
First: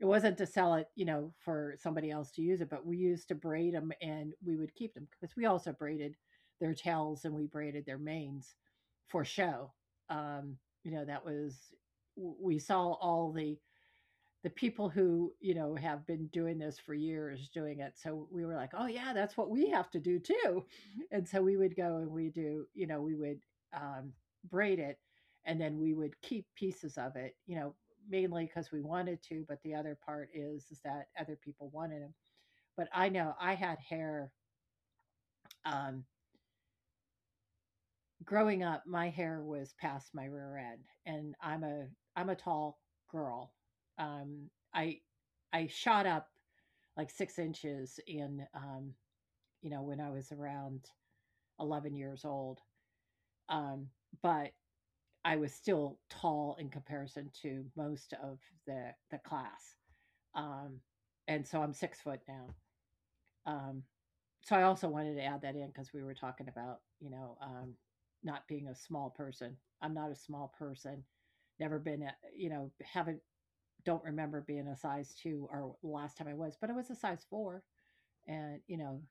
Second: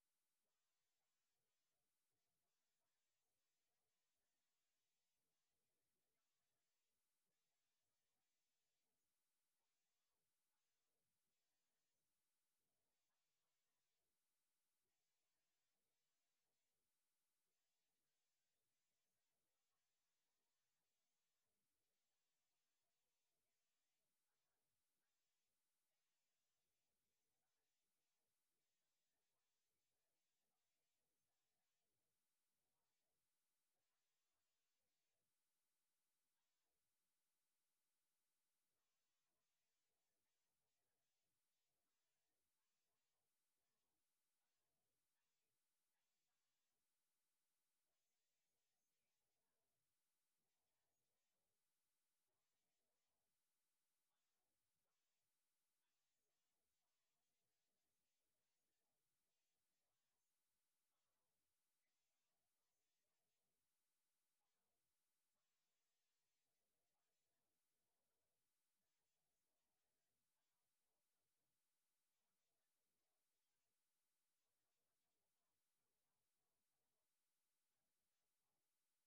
[SPEAKER 2] It wasn't to sell it, you know, for somebody else to use it, but we used to braid them, and we would keep them because we also braided their tails and we braided their manes for show. Um, you know, that was, we saw all the the people who, you know, have been doing this for years doing it. So we were like, "Oh yeah, that's what we have to do too." And so we would go and we do, you know, we would um, braid it and then we would keep pieces of it, you know, mainly because we wanted to, but the other part is is that other people wanted them. But I know I had hair, um growing up. My hair was past my rear end, and I'm a I'm a tall girl. Um I I shot up like six inches in, um, you know, when I was around eleven years old. Um, but I was still tall in comparison to most of the, the class. Um, and so I'm six foot now. Um, so I also wanted to add that in because we were talking about, you know, um, not being a small person. I'm not a small person. Never been, a, you know, haven't, don't remember being a size two, or last time I was, but I was a size four. And you know,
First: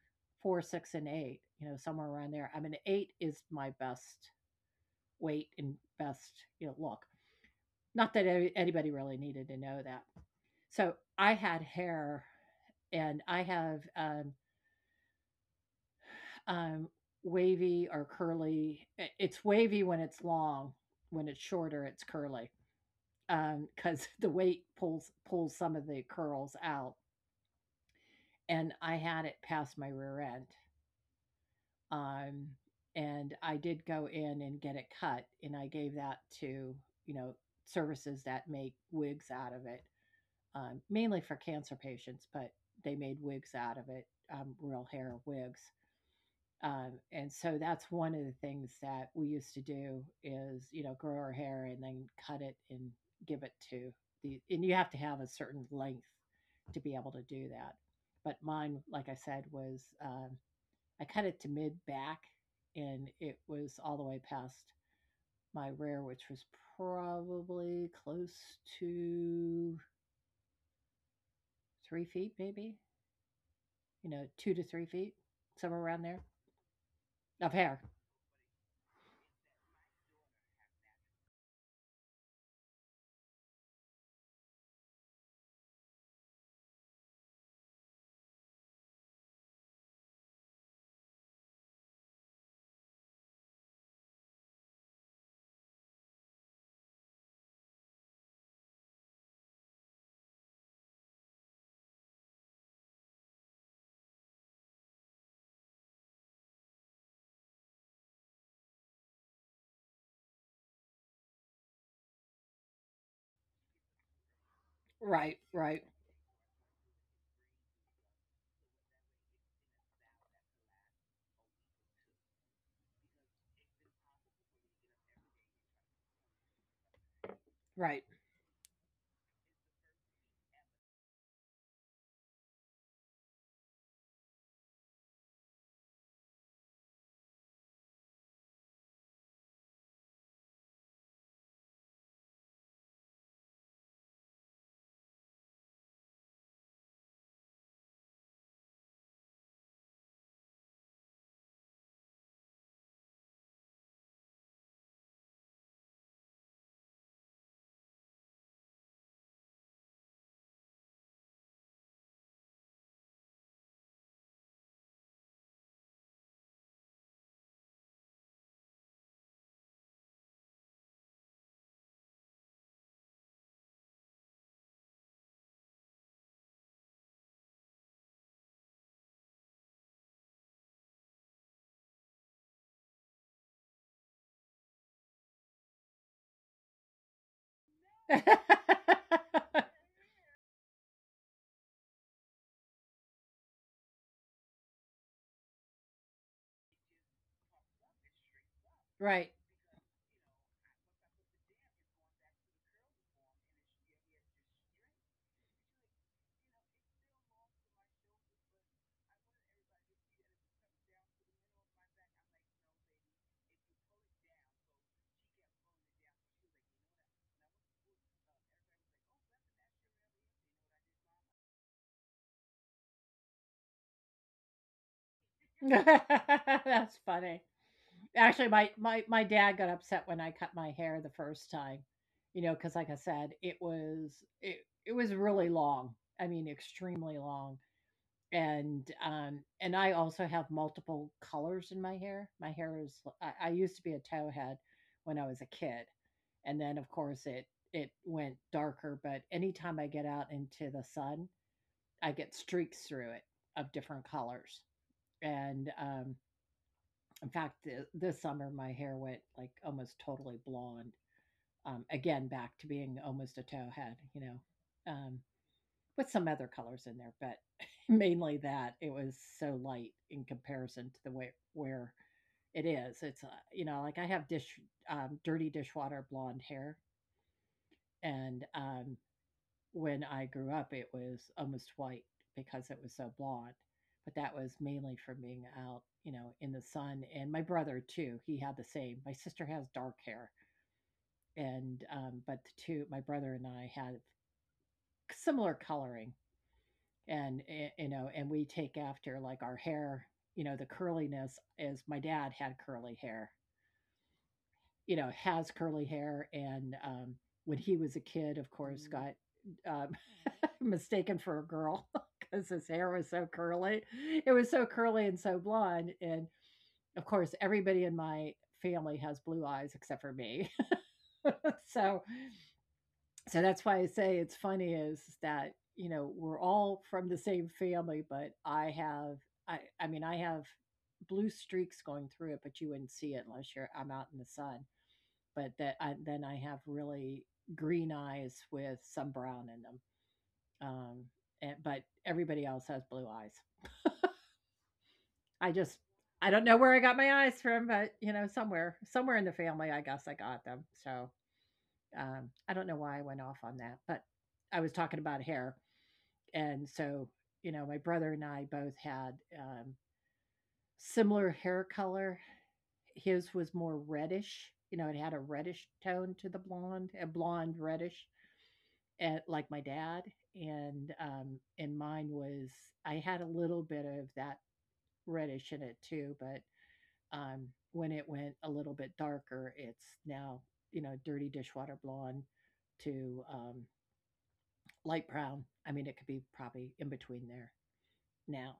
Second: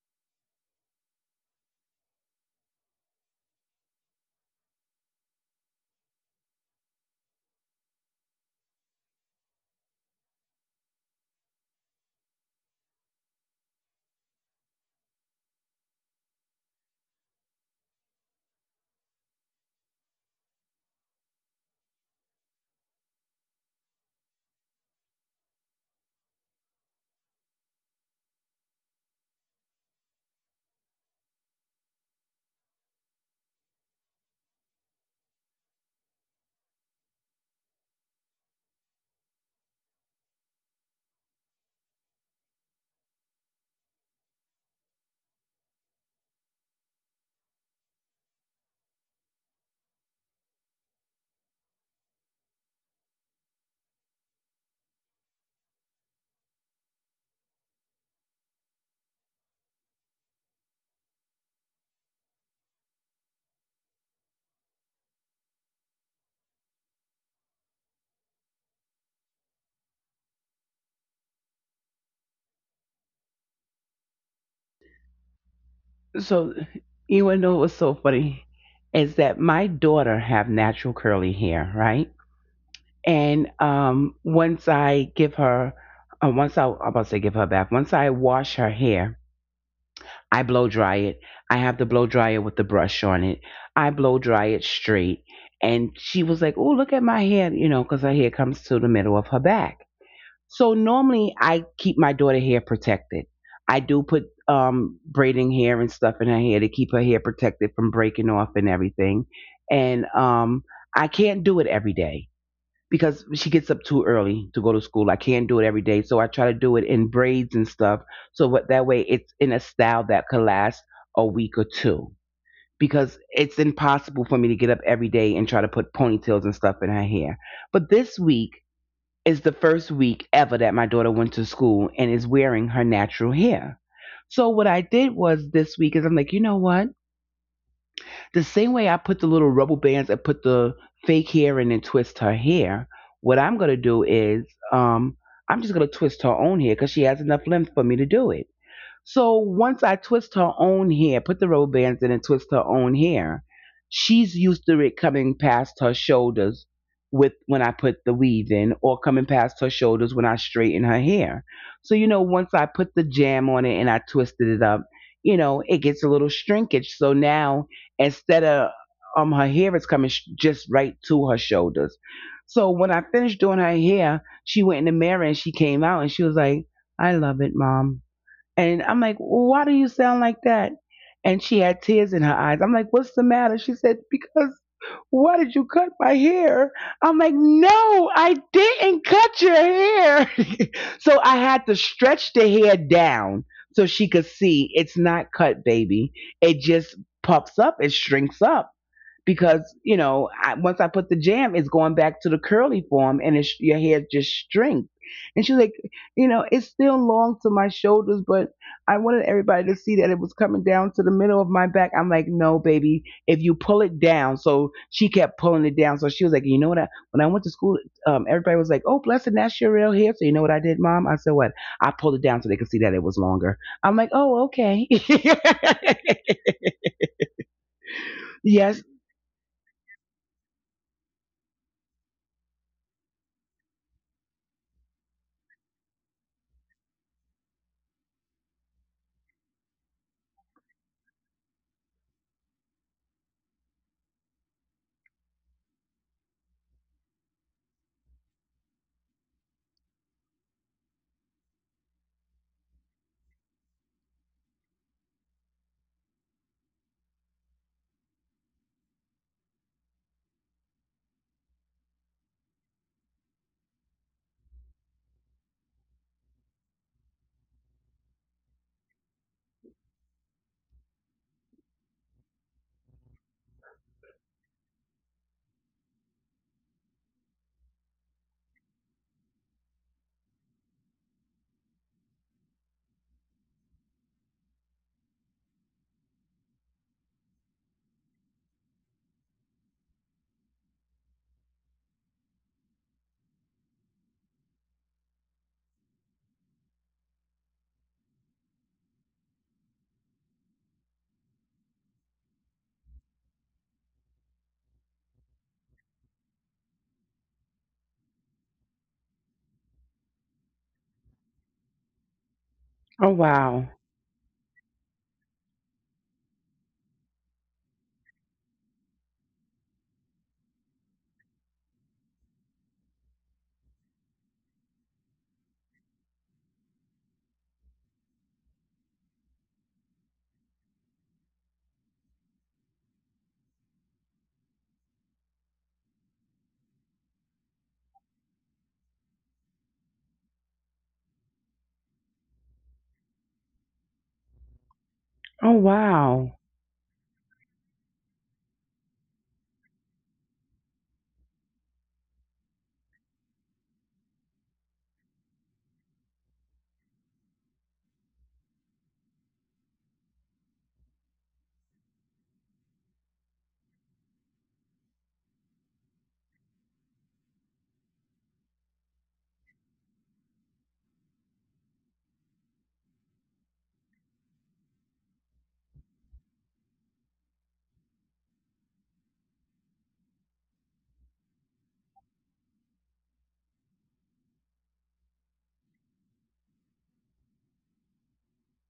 [SPEAKER 2] four, six, and eight, you know, somewhere around there. I mean, eight is my best weight and best, you know, look. Not that anybody really needed to know that. So I had hair, and I have um, um wavy or curly. It's wavy when it's long; when it's shorter it's curly because, um, the weight pulls pulls some of the curls out. And I had it past my rear end. Um, and I did go in and get it cut, and I gave that to, you know, services that make wigs out of it, um, mainly for cancer patients, but they made wigs out of it, um, real hair wigs. Um, and so that's one of the things that we used to do, is, you know, grow our hair and then cut it and give it to the, and you have to have a certain length to be able to do that. But mine, like I said, was um, I cut it to mid back, and it was all the way past my rear, which was probably close to three feet, maybe, you know, two to three feet, somewhere around there,
[SPEAKER 1] So you wanna
[SPEAKER 2] of
[SPEAKER 1] know what was
[SPEAKER 2] hair.
[SPEAKER 1] so funny is that my daughter have natural curly hair, right? And um, once I give her, uh, once I, I'm about to say give her a bath. Once I wash her hair, I blow dry it. I have the blow dryer with the brush on it. I blow dry it straight, and she was like, "Oh, look at my hair," you know, because her hair comes to the middle of her back. So normally I keep my daughter hair protected. I do put um braiding hair and stuff in her hair to keep her hair protected from breaking off and everything. And um I can't do it every day because she gets up too early to go to school. I
[SPEAKER 2] Right,
[SPEAKER 1] can't do it every
[SPEAKER 2] right,
[SPEAKER 1] day, so I try to do it in braids and stuff. So what, that way it's in a style that could last a week or two because it's impossible for me to get up every day and try to put ponytails and stuff in her hair. But
[SPEAKER 2] right.
[SPEAKER 1] this week is the first week ever that my daughter went to school and is wearing her natural hair. So what I did was this week is I'm like, you know what? The same way I put the little rubber bands and put the fake hair in and twist her hair, what I'm gonna do is um I'm just gonna twist her own hair because she has enough length for me to do it. So once I twist her own hair, put the robe bands in and twist her own hair, she's used to it coming past her shoulders with when I put the weave in or coming past her shoulders when I straighten her hair. So you know, once I put the jam on it and I twisted it up, you know, it gets a little shrinkage. So now instead of um her hair is coming sh- just right to her shoulders. So when I finished doing her hair, she went in the mirror and she came out and she was like, "I love it, mom." And I'm like, well, why do you sound like that? And she had tears in her eyes. I'm like, what's the matter? She said, because why did you cut my hair? I'm like, no, I didn't cut your hair. So I had to stretch the hair down so she could see it's not cut, baby. It just puffs up, it shrinks up
[SPEAKER 2] Right.
[SPEAKER 1] because you know I, once I put the jam, it's going back to the curly form, and it's your hair just shrinks. And she's like, you know, it's still long to my shoulders, but I wanted everybody to see that it was coming down to the middle of my back. I'm like, no, baby, if you pull it down. So she kept pulling it down. So she was like, you know what? I, when I went to school, um, everybody was like, oh, blessing, that's your real hair. So you know what I did, mom? I said, what? I pulled it down so they could see that it was longer. I'm like, oh, okay.
[SPEAKER 2] That's funny. Actually, my,
[SPEAKER 1] Yes.
[SPEAKER 2] my, my dad got upset when I cut my hair the first time, you know, because like I said, it was it, it was really long. I mean, extremely long. And, um, and I also have multiple colors in my hair. My hair is I, I used to be a towhead when I was a kid. And then of course it it went darker, but anytime I get out into the sun, I get streaks through it of different colors. And um In fact, th- this summer my hair went like almost totally blonde. Um, again, back to being almost a towhead, you know. Um, with some other colors in there, but mainly that it was so light in comparison to the way where it is. It's uh, you know, like I have dish um, dirty dishwater blonde hair, and um, when I grew up, it was almost white because it was so blonde. But that was mainly from being out, you know, in the sun. And my brother too, he had the same. My sister has dark hair, and um, but the two, my brother and I, had similar coloring. and eh, you know, and we take after, like, our hair, you know. The curliness is, my dad had curly hair, you know, has curly hair. And um when he was a kid, of course, Mhm. Got um, mistaken for a girl because his hair was
[SPEAKER 1] Oh,
[SPEAKER 2] so
[SPEAKER 1] wow.
[SPEAKER 2] curly. It was so curly and so blonde. And of course everybody in my family has blue eyes except for me. So, so that's why I say it's funny, is that you know we're all from the same family, but I have, I I mean I have blue streaks going through it, but you wouldn't see it unless you're I'm out in the sun. But that I, then I have really green eyes with some brown in them. Um, and, but everybody else has blue eyes.
[SPEAKER 1] Oh,
[SPEAKER 2] I just I
[SPEAKER 1] wow.
[SPEAKER 2] don't know where I got my eyes from, but you know, somewhere somewhere in the family, I guess I got them. So, um, I don't know why I went off on that, but I was talking about hair. and so you know my brother and i both had um, similar hair color. His was more reddish, you know, it had a reddish tone to the blonde, a blonde reddish, and like my dad. And um and mine was, I had a little bit of that reddish in it too, but um when it went a little bit darker, it's now, you know, dirty dishwater blonde to um light brown. I mean, it could be probably in between there now.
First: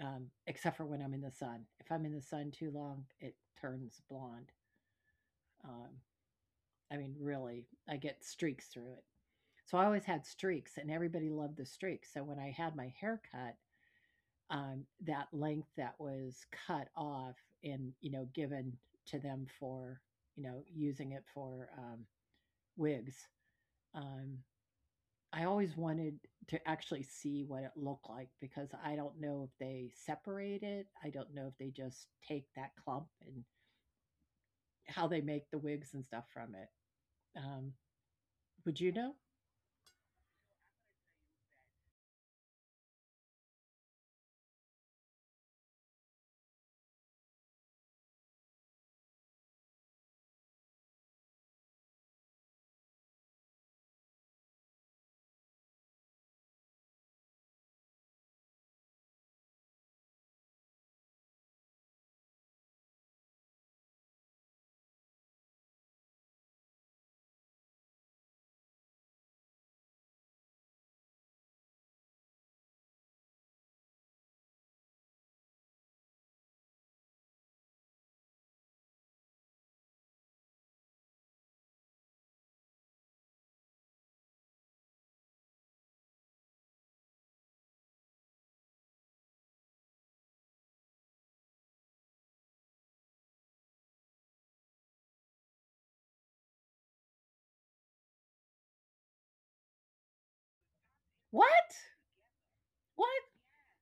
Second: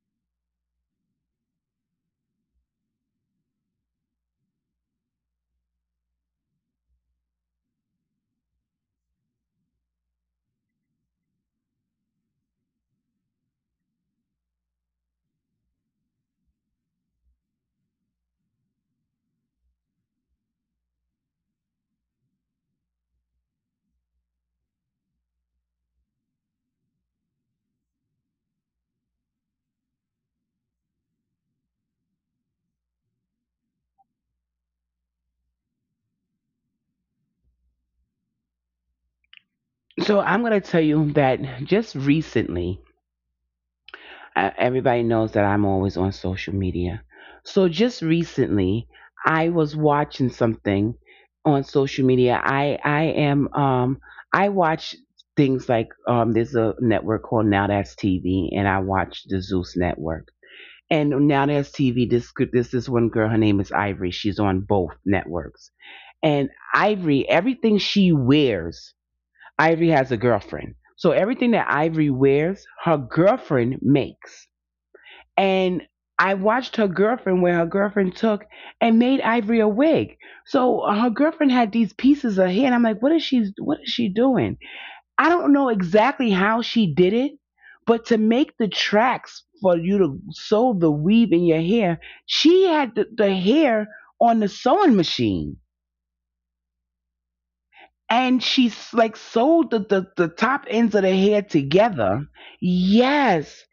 [SPEAKER 2] um, Except for when I'm in the sun. If I'm in the sun too long, it turns blonde. Um, I mean, really, I get streaks through it. So I always had streaks, and everybody loved the streaks. So when I had my hair cut, um, that length that was cut off and, you know, given to them for, you know, using it for um, wigs. Um, I always wanted to actually see what it looked like, because I don't know if they separate it. I don't know if they just take that clump and how they make the wigs and stuff from it. Um, would you know?
[SPEAKER 1] So I'm going to tell you that just recently, uh, everybody knows that I'm always on social media. So just recently, I was watching something on social media. I I am um I watch things like um there's a network called Now That's T V, and I watch the Zeus network. And Now That's T V, this this this one girl, her name is Ivory. She's on both networks. And Ivory everything she wears Ivory has a girlfriend. So everything that Ivory wears, her girlfriend makes. And I watched her girlfriend where her girlfriend took and made Ivory a wig. So her girlfriend had these pieces of hair and I'm like, what is she what is she doing? I don't know exactly how she did it, but to make the tracks for you to sew the weave in your hair, she had the, the hair on the sewing machine, and she's like sewed the, the, the top ends of the hair
[SPEAKER 2] What?
[SPEAKER 1] together.
[SPEAKER 2] What?
[SPEAKER 1] Yes.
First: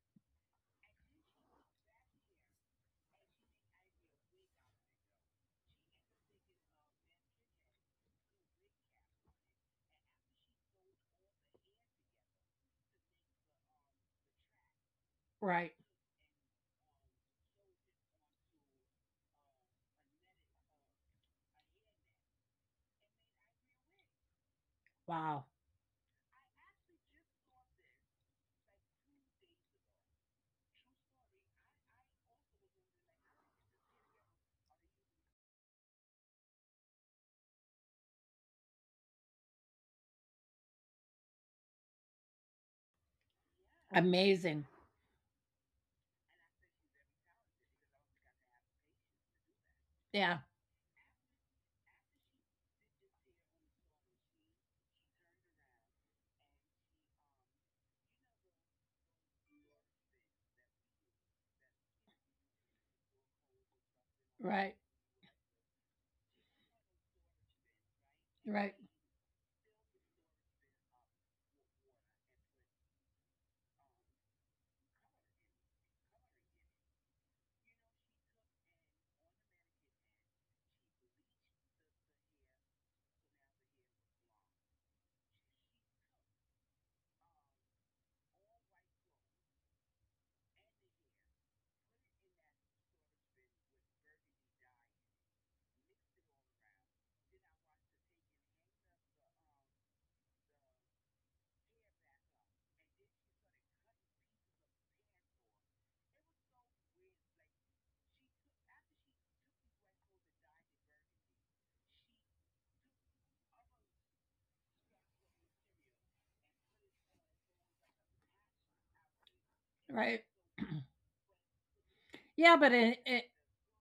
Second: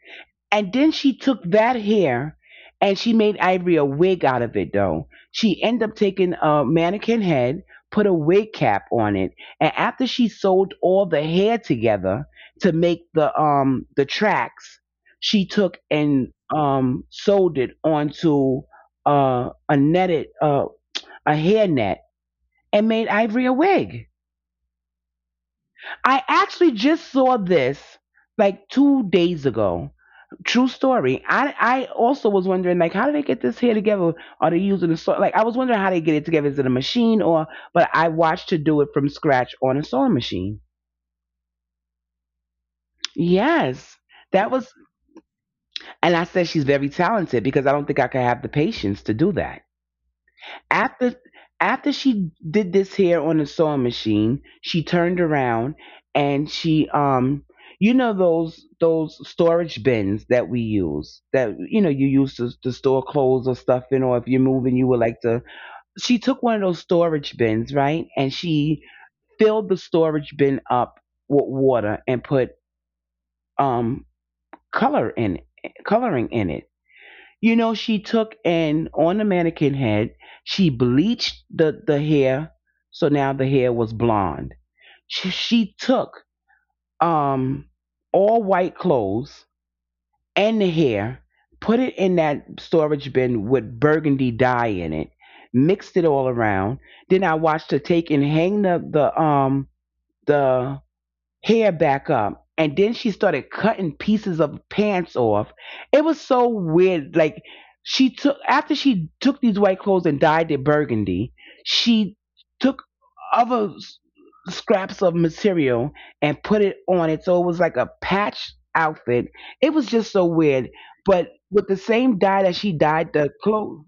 [SPEAKER 1] And then she took that hair and she made Ivory a wig out of it though. She ended up taking a mannequin head, put a wig cap on it, and after she sewed all the hair together to make the um the tracks, she
[SPEAKER 2] Right.
[SPEAKER 1] took and um sewed it onto uh a netted uh a hair net, and made Ivory a wig.
[SPEAKER 2] Wow.
[SPEAKER 1] I actually just saw this like two days ago. True story. I I also was wondering like, how do they get this hair together? Are they using a so like I was wondering how they get it together? Is it a machine or? But I watched her do it from scratch on a sewing machine. Yes, that
[SPEAKER 2] Amazing.
[SPEAKER 1] was. And I said she's very talented because I don't think I could have the patience to do that.
[SPEAKER 2] Yeah.
[SPEAKER 1] after After she did this hair on the sewing machine, she turned around and she, um you know those those storage bins that we use, that you know you use to, to store clothes or stuff in, or if you're moving
[SPEAKER 2] Right.
[SPEAKER 1] you would like to, she took one of those storage bins, right, and
[SPEAKER 2] Right.
[SPEAKER 1] she filled the storage bin up with water and put um color in it, coloring in it, you know. She took, and on the mannequin head, she bleached the the hair, so now the hair was blonde. She, she took um all white clothes and the hair, put it in that storage bin with burgundy dye in it, mixed it all around. Then I watched her take and hang the the um the hair back up. And then she started cutting pieces of pants off. It was so weird. Like she took after she took these white clothes and dyed it burgundy, she took other s- scraps of material and put it on it. So it was like a patch outfit. It was just so
[SPEAKER 2] Right.
[SPEAKER 1] weird. But with the same dye that
[SPEAKER 2] Yeah,
[SPEAKER 1] she
[SPEAKER 2] but it,
[SPEAKER 1] dyed the
[SPEAKER 2] it
[SPEAKER 1] clothes.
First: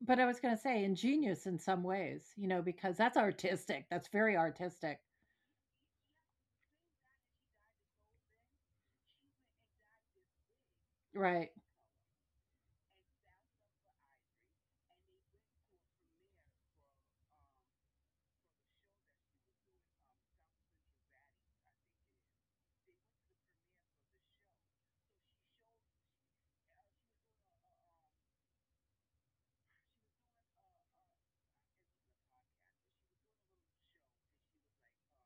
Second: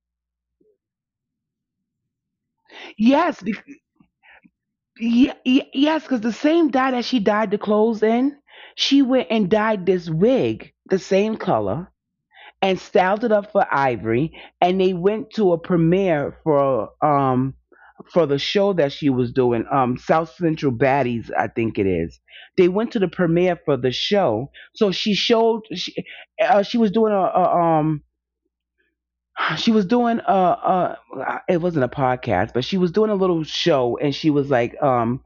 [SPEAKER 2] but I was going to say ingenious in some ways, you know, because that's
[SPEAKER 1] Yes,
[SPEAKER 2] artistic. That's very artistic.
[SPEAKER 1] Yeah, y- yes, because the same dye that she dyed the clothes in, she went and dyed this wig the same
[SPEAKER 2] Right.
[SPEAKER 1] color and styled it up for Ivory. And they went to a premiere for um for the show that she was doing, um South Central Baddies, I think it is. They went to the premiere for the show, so she showed she uh, she was doing a, a um she was doing a, a it wasn't a podcast, but she was doing a little show, and she was like, um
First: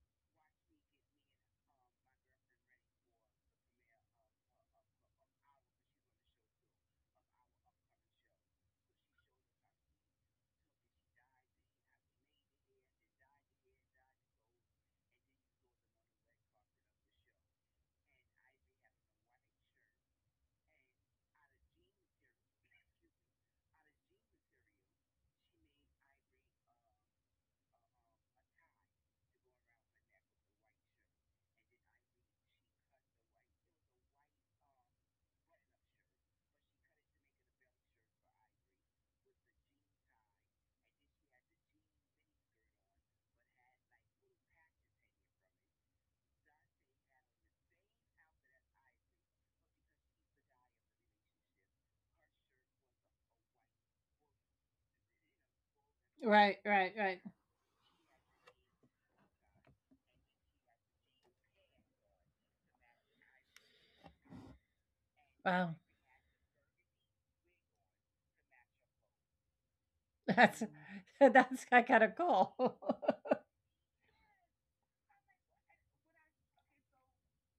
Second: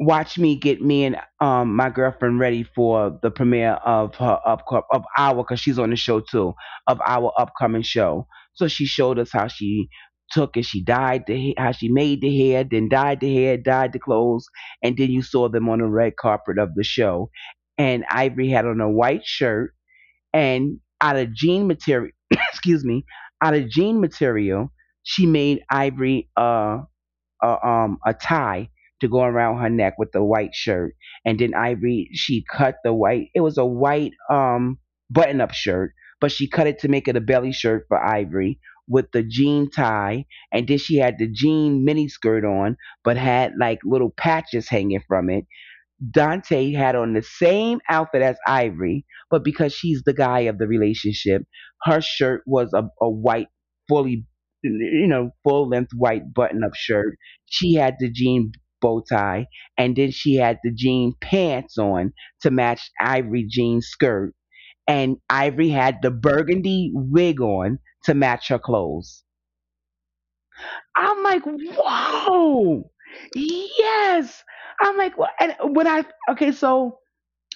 [SPEAKER 1] watch me get me and um my girlfriend ready for the premiere of her up of our, because she's on the show too, of our upcoming show. So she showed us how she took and she dyed the ha- how she made the hair, then dyed the hair, dyed the clothes, and then you saw them on the red carpet of the show. And Ivory had on a white shirt and out of jean material, excuse me, out of jean material, she made Ivory uh a um a tie to go around her neck with the white shirt. And then I read she cut the white it was a white um button up shirt, but she cut it to make it a belly shirt for Ivory with the jean tie. And then she had the jean mini skirt on, but had like little patches hanging from it. Dante had on the same outfit as Ivory, but because she's the guy of the relationship, her shirt was a, a white, fully, you know, full length white
[SPEAKER 2] Right.
[SPEAKER 1] button up
[SPEAKER 2] Right. Right.
[SPEAKER 1] shirt. She had the jean bow tie, and then she had the jean pants on to match Ivory jean skirt. And Ivory
[SPEAKER 2] Wow.
[SPEAKER 1] had the burgundy wig on to match her clothes.
[SPEAKER 2] That's
[SPEAKER 1] I'm like,
[SPEAKER 2] that's kind of cool.
[SPEAKER 1] whoa, yes. I'm like, wha- and when I okay, so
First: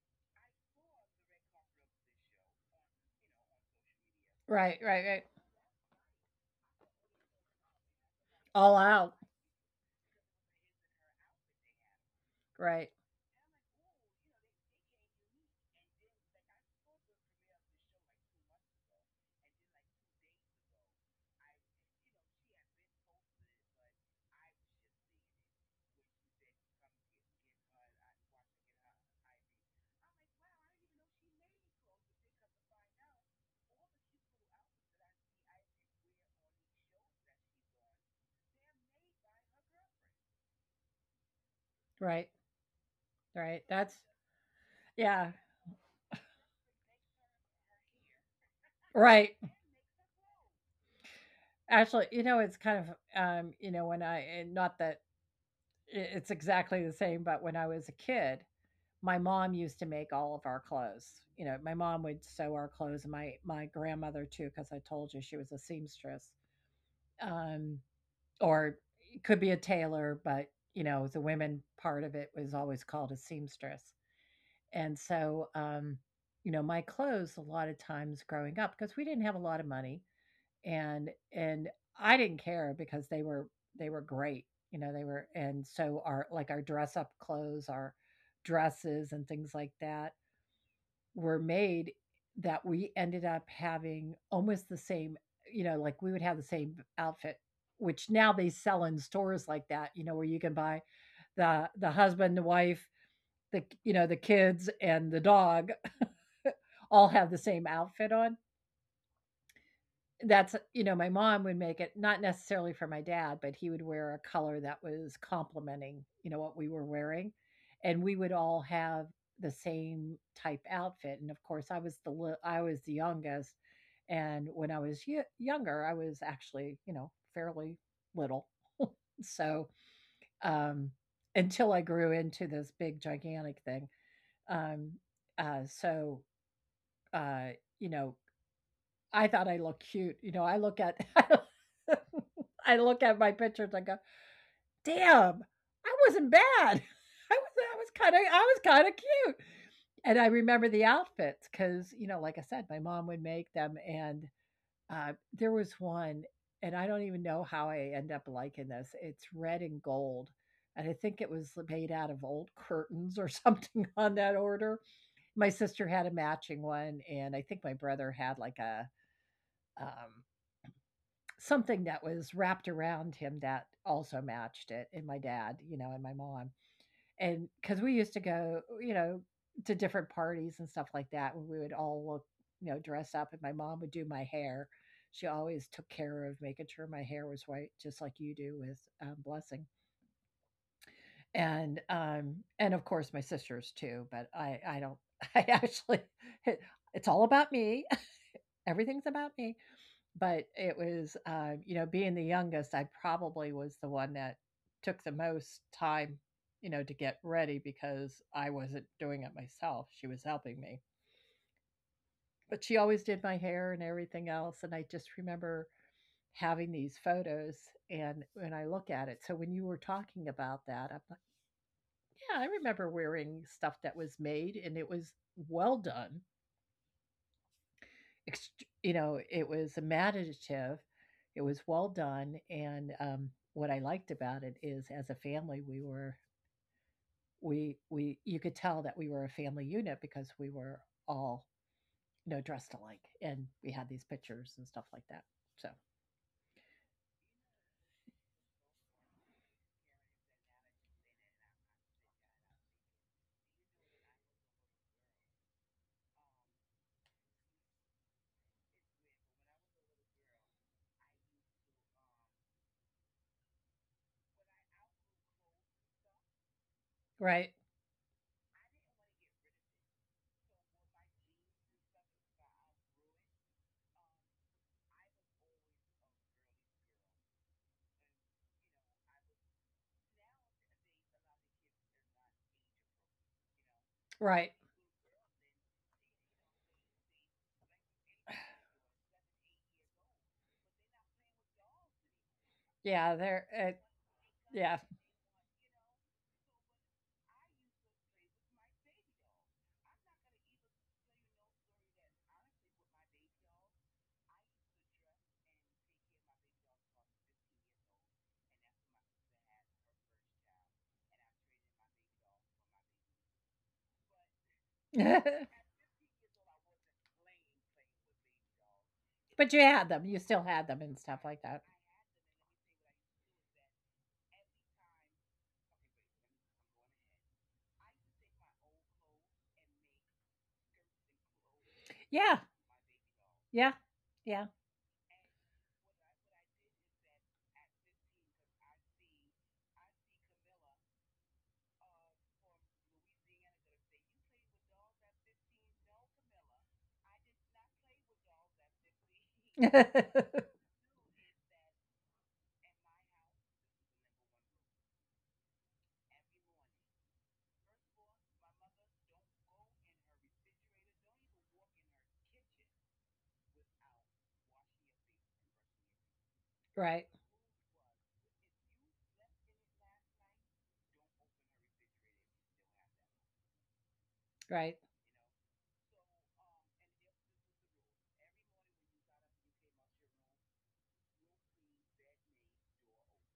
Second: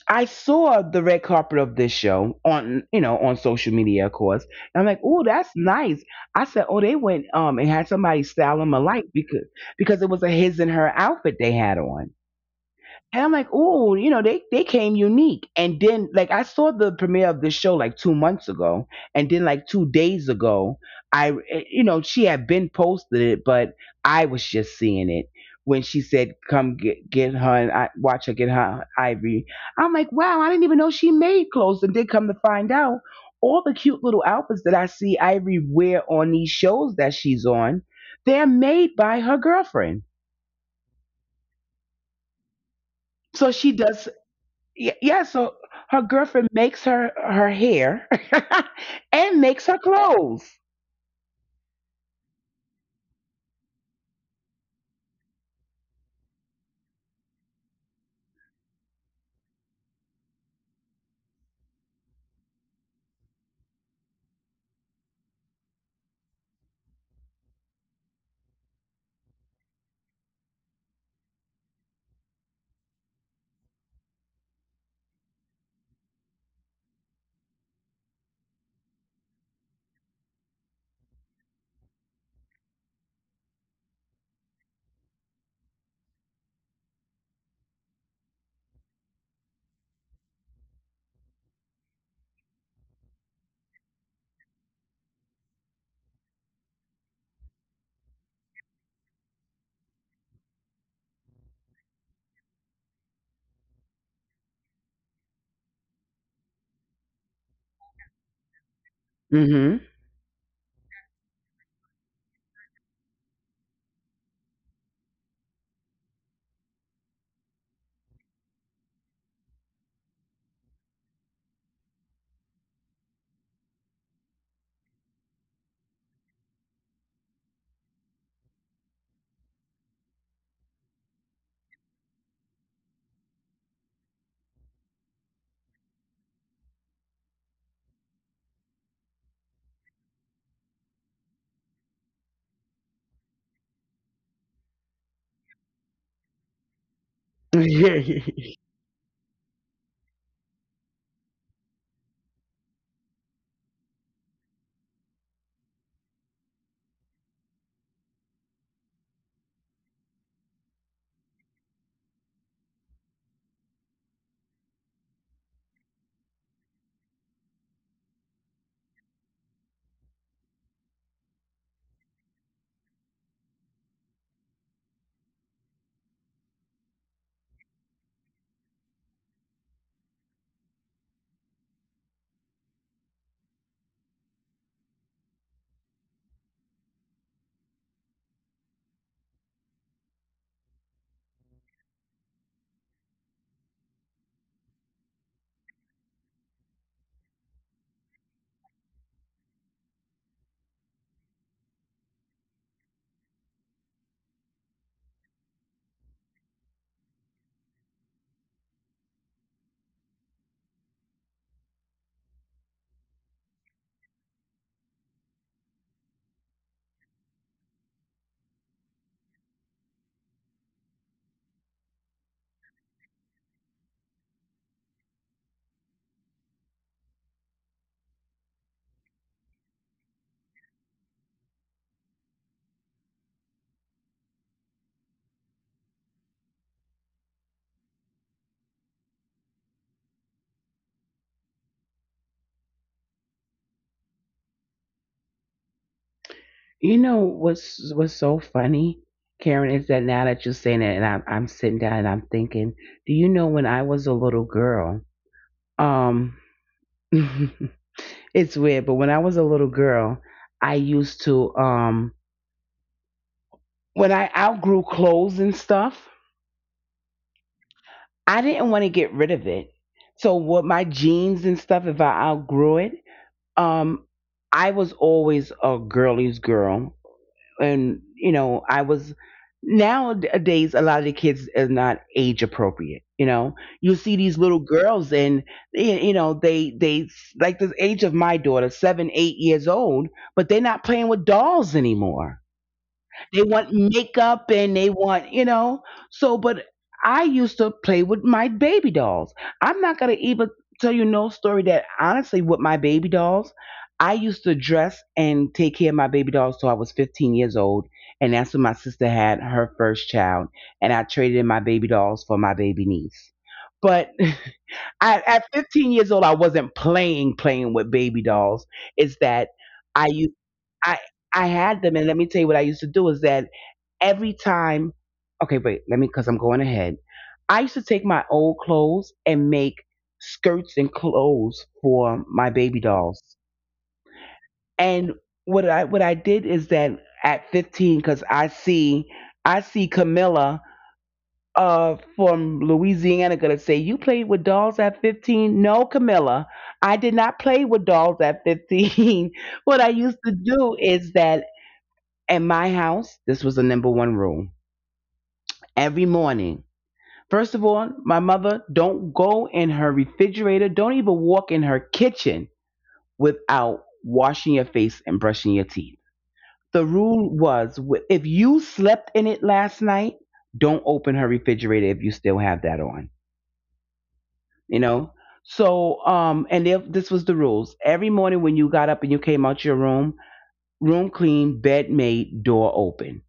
[SPEAKER 1] I saw the red carpet of this show on, you know, on social media, of course.
[SPEAKER 2] Right.
[SPEAKER 1] And I'm like,
[SPEAKER 2] Right. Right.
[SPEAKER 1] oh, that's nice. I said, oh, they went um and had somebody style them
[SPEAKER 2] All
[SPEAKER 1] alike,
[SPEAKER 2] out.
[SPEAKER 1] because because it was a his and her outfit they had on.
[SPEAKER 2] Right.
[SPEAKER 1] And I'm like, oh, you know, they they came unique. And then like I saw the premiere of this show like two months ago, and then like two days ago, I eh, you know she had been posted it, but I was just seeing it when she said, "Come get get her and I, watch her get her Ivory." I'm like, wow, I didn't even know she made clothes, and then come to find out, all the cute little outfits that I see Ivory wear on these shows that she's on, they're made by her girlfriend.
[SPEAKER 2] Right.
[SPEAKER 1] So
[SPEAKER 2] Right.
[SPEAKER 1] she
[SPEAKER 2] That's
[SPEAKER 1] does Y- Yeah,
[SPEAKER 2] yeah.
[SPEAKER 1] So her girlfriend makes her her hair
[SPEAKER 2] Right.
[SPEAKER 1] and makes her clothes.
[SPEAKER 2] Actually, you know, it's kind of, um, you know, when I, and not that i it's exactly the same, but when I was a kid, my mom used to make all of our clothes. You know, my mom would sew our clothes, and my my grandmother too, because I told you she was a seamstress, um, or it could be a tailor, but, you know, the women part of it was always called a seamstress. And so, um, you know, my clothes a lot of times growing up, because we didn't have a lot of money, and and I didn't care, because they were they were great, you know, they were. And so our, like our dress up clothes, our dresses and things like that were made, that we ended up having almost the same, you know, like we would have the same outfit, which now they sell in stores like that, you know, where you can buy the the husband, the wife, the, you know, the kids and the dog, all have the same outfit on.
[SPEAKER 1] Hmm.
[SPEAKER 2] That's, you know, my mom would make it, not necessarily for my dad, but he would wear a color that was complementing, you know, what we were wearing, and we would all have the same type outfit. And of course, I was the li, I was the youngest, and when I was yo younger, I was actually, you know, fairly little. So, um, until I grew into this big gigantic thing, um, uh, so, uh, you know, I thought I looked cute. You know, I look at I look at my pictures and go, "Damn, I wasn't bad. I was I was kind of I
[SPEAKER 1] You
[SPEAKER 2] was kind of cute." And I remember the outfits, cuz you know, like I said, my mom would make them, and uh, there was one, and I don't even know how I end up liking this. It's red and gold. And I think it was made out of old curtains or something on that order. My sister had a matching one, and I think my brother had like a um, something that was wrapped around him that also matched it, and my dad, you know, and my mom. And because we used to go, you know, to different parties and stuff like that, and we would all look, you know, dress up, and my mom would do my hair. She always took care of making sure my hair was white, just like you do with, um, Blessing. And, um, and of course, my sisters too, but I I don't I actually it, it's all about me. Everything's about me. But it was, uh, you know, being the youngest, I probably was the one that took the most time, you know, to get ready, because I wasn't doing it myself. She was helping me. But she always did my hair and everything else. And I just remember having these photos, and when I look at it. So when you were talking about that, I'm like, yeah, I remember wearing stuff that was made, and it was well done. Ext, you know, it was imaginative, it was well done, and, um, what I liked about it is as a family, we were we we you could tell that we were a family unit, because we were all, you know, dressed alike, and we had these pictures and stuff like that, so.
[SPEAKER 1] know what's what's so funny, Karen, is that now that you're saying it, and I'm I'm sitting down and I'm thinking, do you know when I was a little girl? Um, it's weird, but when I was a little girl, I used to um when I outgrew clothes and stuff,
[SPEAKER 2] Right,
[SPEAKER 1] I didn't want to get rid of it. So what my jeans and stuff, if I outgrew it, Um, I was always a girly's girl, and you know, I was nowadays a lot of the kids are not age appropriate. You know, you see these
[SPEAKER 2] right.
[SPEAKER 1] little girls, and y- you know, they they like the age of my daughter, seven, eight years old, but they're not playing with dolls anymore.
[SPEAKER 2] Yeah, there,
[SPEAKER 1] They
[SPEAKER 2] uh,
[SPEAKER 1] want makeup and
[SPEAKER 2] yeah.
[SPEAKER 1] they want, you know. So, but I used to play with my baby dolls. I'm not going to even tell you no story that honestly, with my baby dolls, I used to dress and take care of my baby dolls till I was fifteen years old. And that's when my sister had her first child. And I traded in my baby dolls for my baby niece. But I, at fifteen years old, I wasn't playing, playing with baby dolls. It's that
[SPEAKER 2] But you had them,
[SPEAKER 1] I
[SPEAKER 2] you
[SPEAKER 1] used,
[SPEAKER 2] still had them and
[SPEAKER 1] I,
[SPEAKER 2] stuff like
[SPEAKER 1] I
[SPEAKER 2] that.
[SPEAKER 1] had them. And let me tell you what I used to do is that every time. Okay, wait, let me, because I'm going ahead. I used to take my old clothes and make skirts and clothes for
[SPEAKER 2] Yeah,
[SPEAKER 1] my baby dolls.
[SPEAKER 2] yeah, yeah.
[SPEAKER 1] And what I what I did is that at fifteen, because I see I see Camilla, uh, from Louisiana gonna say, "You played with dolls at fifteen?" No, Camilla, I did not play with dolls at fifteen. What I used to do is that in my house, this was the number one rule. Every morning. First of all, my mother, don't go in her refrigerator. Don't even walk in her kitchen without washing your face and brushing your teeth. The
[SPEAKER 2] Right,
[SPEAKER 1] rule was wh- if you slept in it last night, don't open her refrigerator if you still have that on,
[SPEAKER 2] right,
[SPEAKER 1] you know? So, um, and if this was the rules every morning when you got up and you came out your room, room clean, bed made, door open.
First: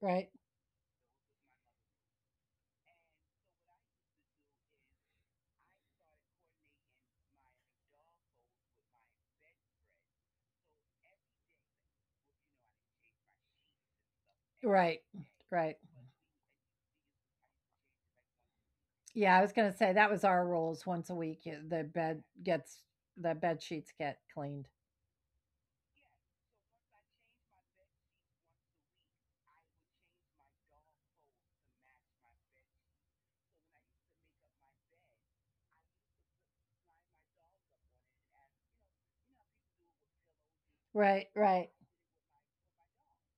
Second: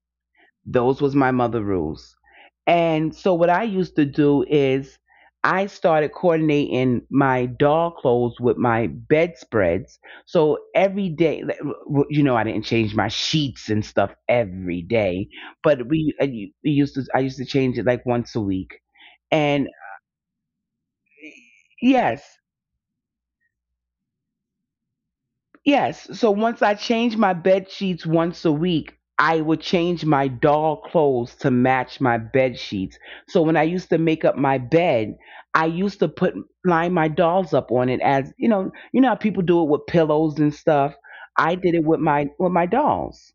[SPEAKER 2] right,
[SPEAKER 1] Those was my mother rules. And so what I used to do is I started coordinating my doll clothes with my bedspreads. So every day, you know, I didn't change my sheets and stuff every
[SPEAKER 2] right,
[SPEAKER 1] day,
[SPEAKER 2] right.
[SPEAKER 1] but we, I- we used to, I used to change it like once a week.
[SPEAKER 2] Yeah, I was
[SPEAKER 1] And
[SPEAKER 2] gonna say that was our rules, once a week. Y- The bed
[SPEAKER 1] yes,
[SPEAKER 2] gets the bed sheets get cleaned.
[SPEAKER 1] yes. So once I change my bed sheets once a week, I would change my doll clothes to match my bed sheets. So when I used to make up my bed, I used to put line my dolls up on it as you know, you know how people do it with pillows and stuff.
[SPEAKER 2] Right,
[SPEAKER 1] I
[SPEAKER 2] right,
[SPEAKER 1] did it with my with my dolls.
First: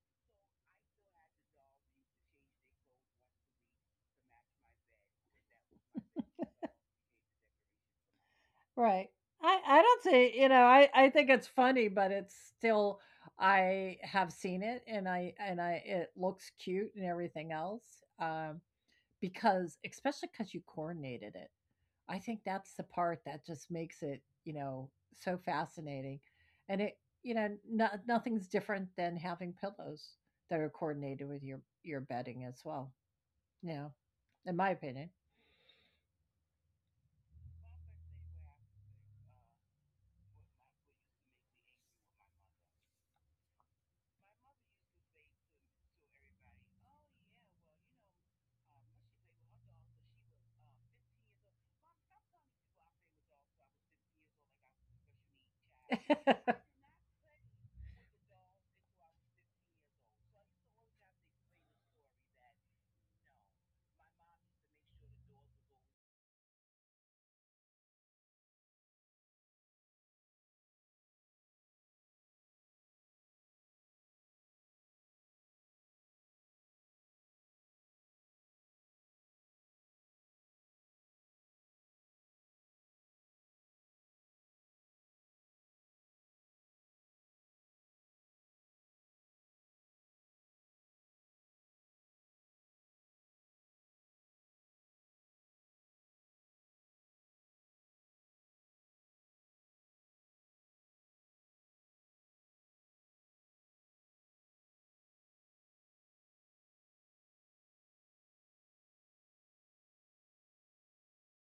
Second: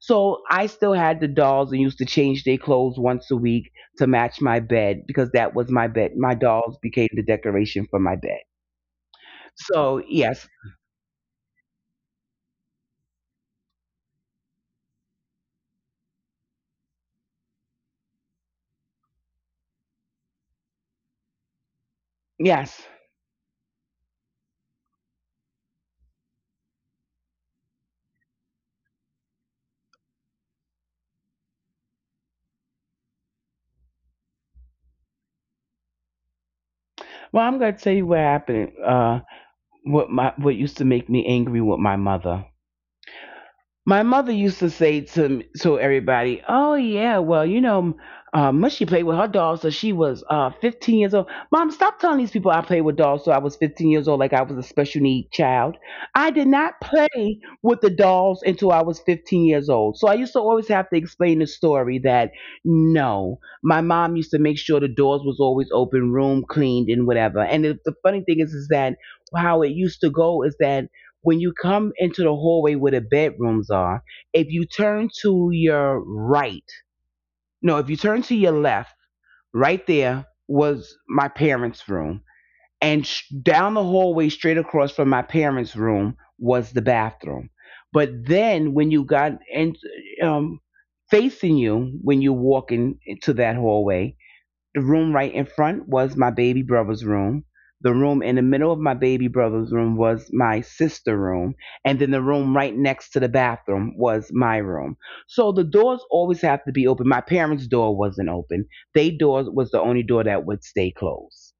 [SPEAKER 1] So I still had the dolls and used to change their clothes once a week to match my bed because that was my bed. My dolls became the decoration for my bed.
[SPEAKER 2] right. I I
[SPEAKER 1] So
[SPEAKER 2] don't say,
[SPEAKER 1] yes,
[SPEAKER 2] you know, I I think it's funny, but it's still I have seen it, and I and I it looks cute and everything else. Um, because especially because you coordinated it. I think that's
[SPEAKER 1] yes.
[SPEAKER 2] the part that just makes it, you know, so fascinating. And it, you know, no, nothing's different than having pillows that are coordinated with your your bedding as well. You know, in my opinion.
[SPEAKER 1] Well, I'm going to tell you what happened. Uh, what my what used to make me angry with my mother. My mother used to say to to everybody, "Oh yeah, well you know, uh, Mushy played with her dolls till she was uh, fifteen years old." Mom, stop telling these people I played with dolls till I was fifteen years old, like I was a special need child. I did not play with the dolls until I was fifteen years old. So I used to always have to explain the story that no, my mom used to make sure the doors was always open, room cleaned, and whatever. And the, the funny thing is, is that how it used to go is that when you come into the hallway where the bedrooms are, if you turn to your right, no, if you turn to your left, right there was my parents' room. And sh- down the hallway, straight across from my parents' room, was the bathroom. But then when you got in, um, facing you, when you're walking into that hallway, the room right in front was my baby brother's room. The room in the middle of my baby brother's room was my sister room. And then the room right next to the bathroom was my room. So the doors always have to be open. My parents' door wasn't open. They door was the only door that would stay closed.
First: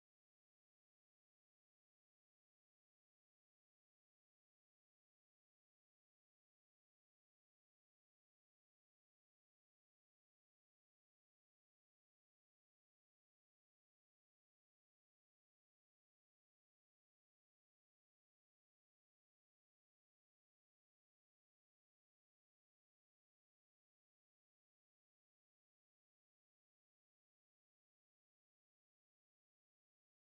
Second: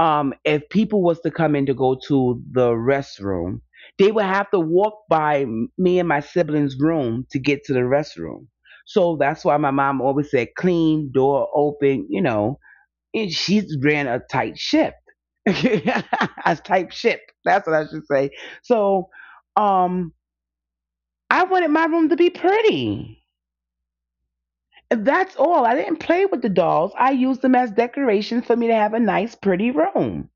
[SPEAKER 1] Um, if people was to come in to go to the restroom, they would have to walk by me and my siblings' room to get to the restroom. So that's why my mom always said clean, door open, you know it, she ran a tight ship. A tight ship. That's what I should say. So, um, I wanted my room to be pretty. And that's all. I didn't play with the dolls. I used them as decoration for me to have a nice, pretty room.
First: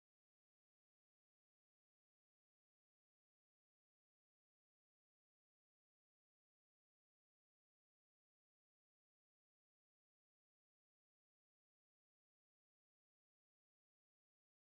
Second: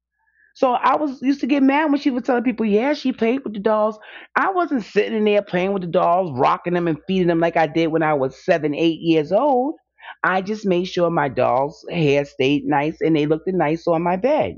[SPEAKER 1] So I was used to get mad when she was telling people, yeah, she played with the dolls. I wasn't sitting in there playing with the dolls, rocking them and feeding them like I did when I was seven, eight years old. I just made sure my dolls' hair stayed nice and they looked nice on my bed.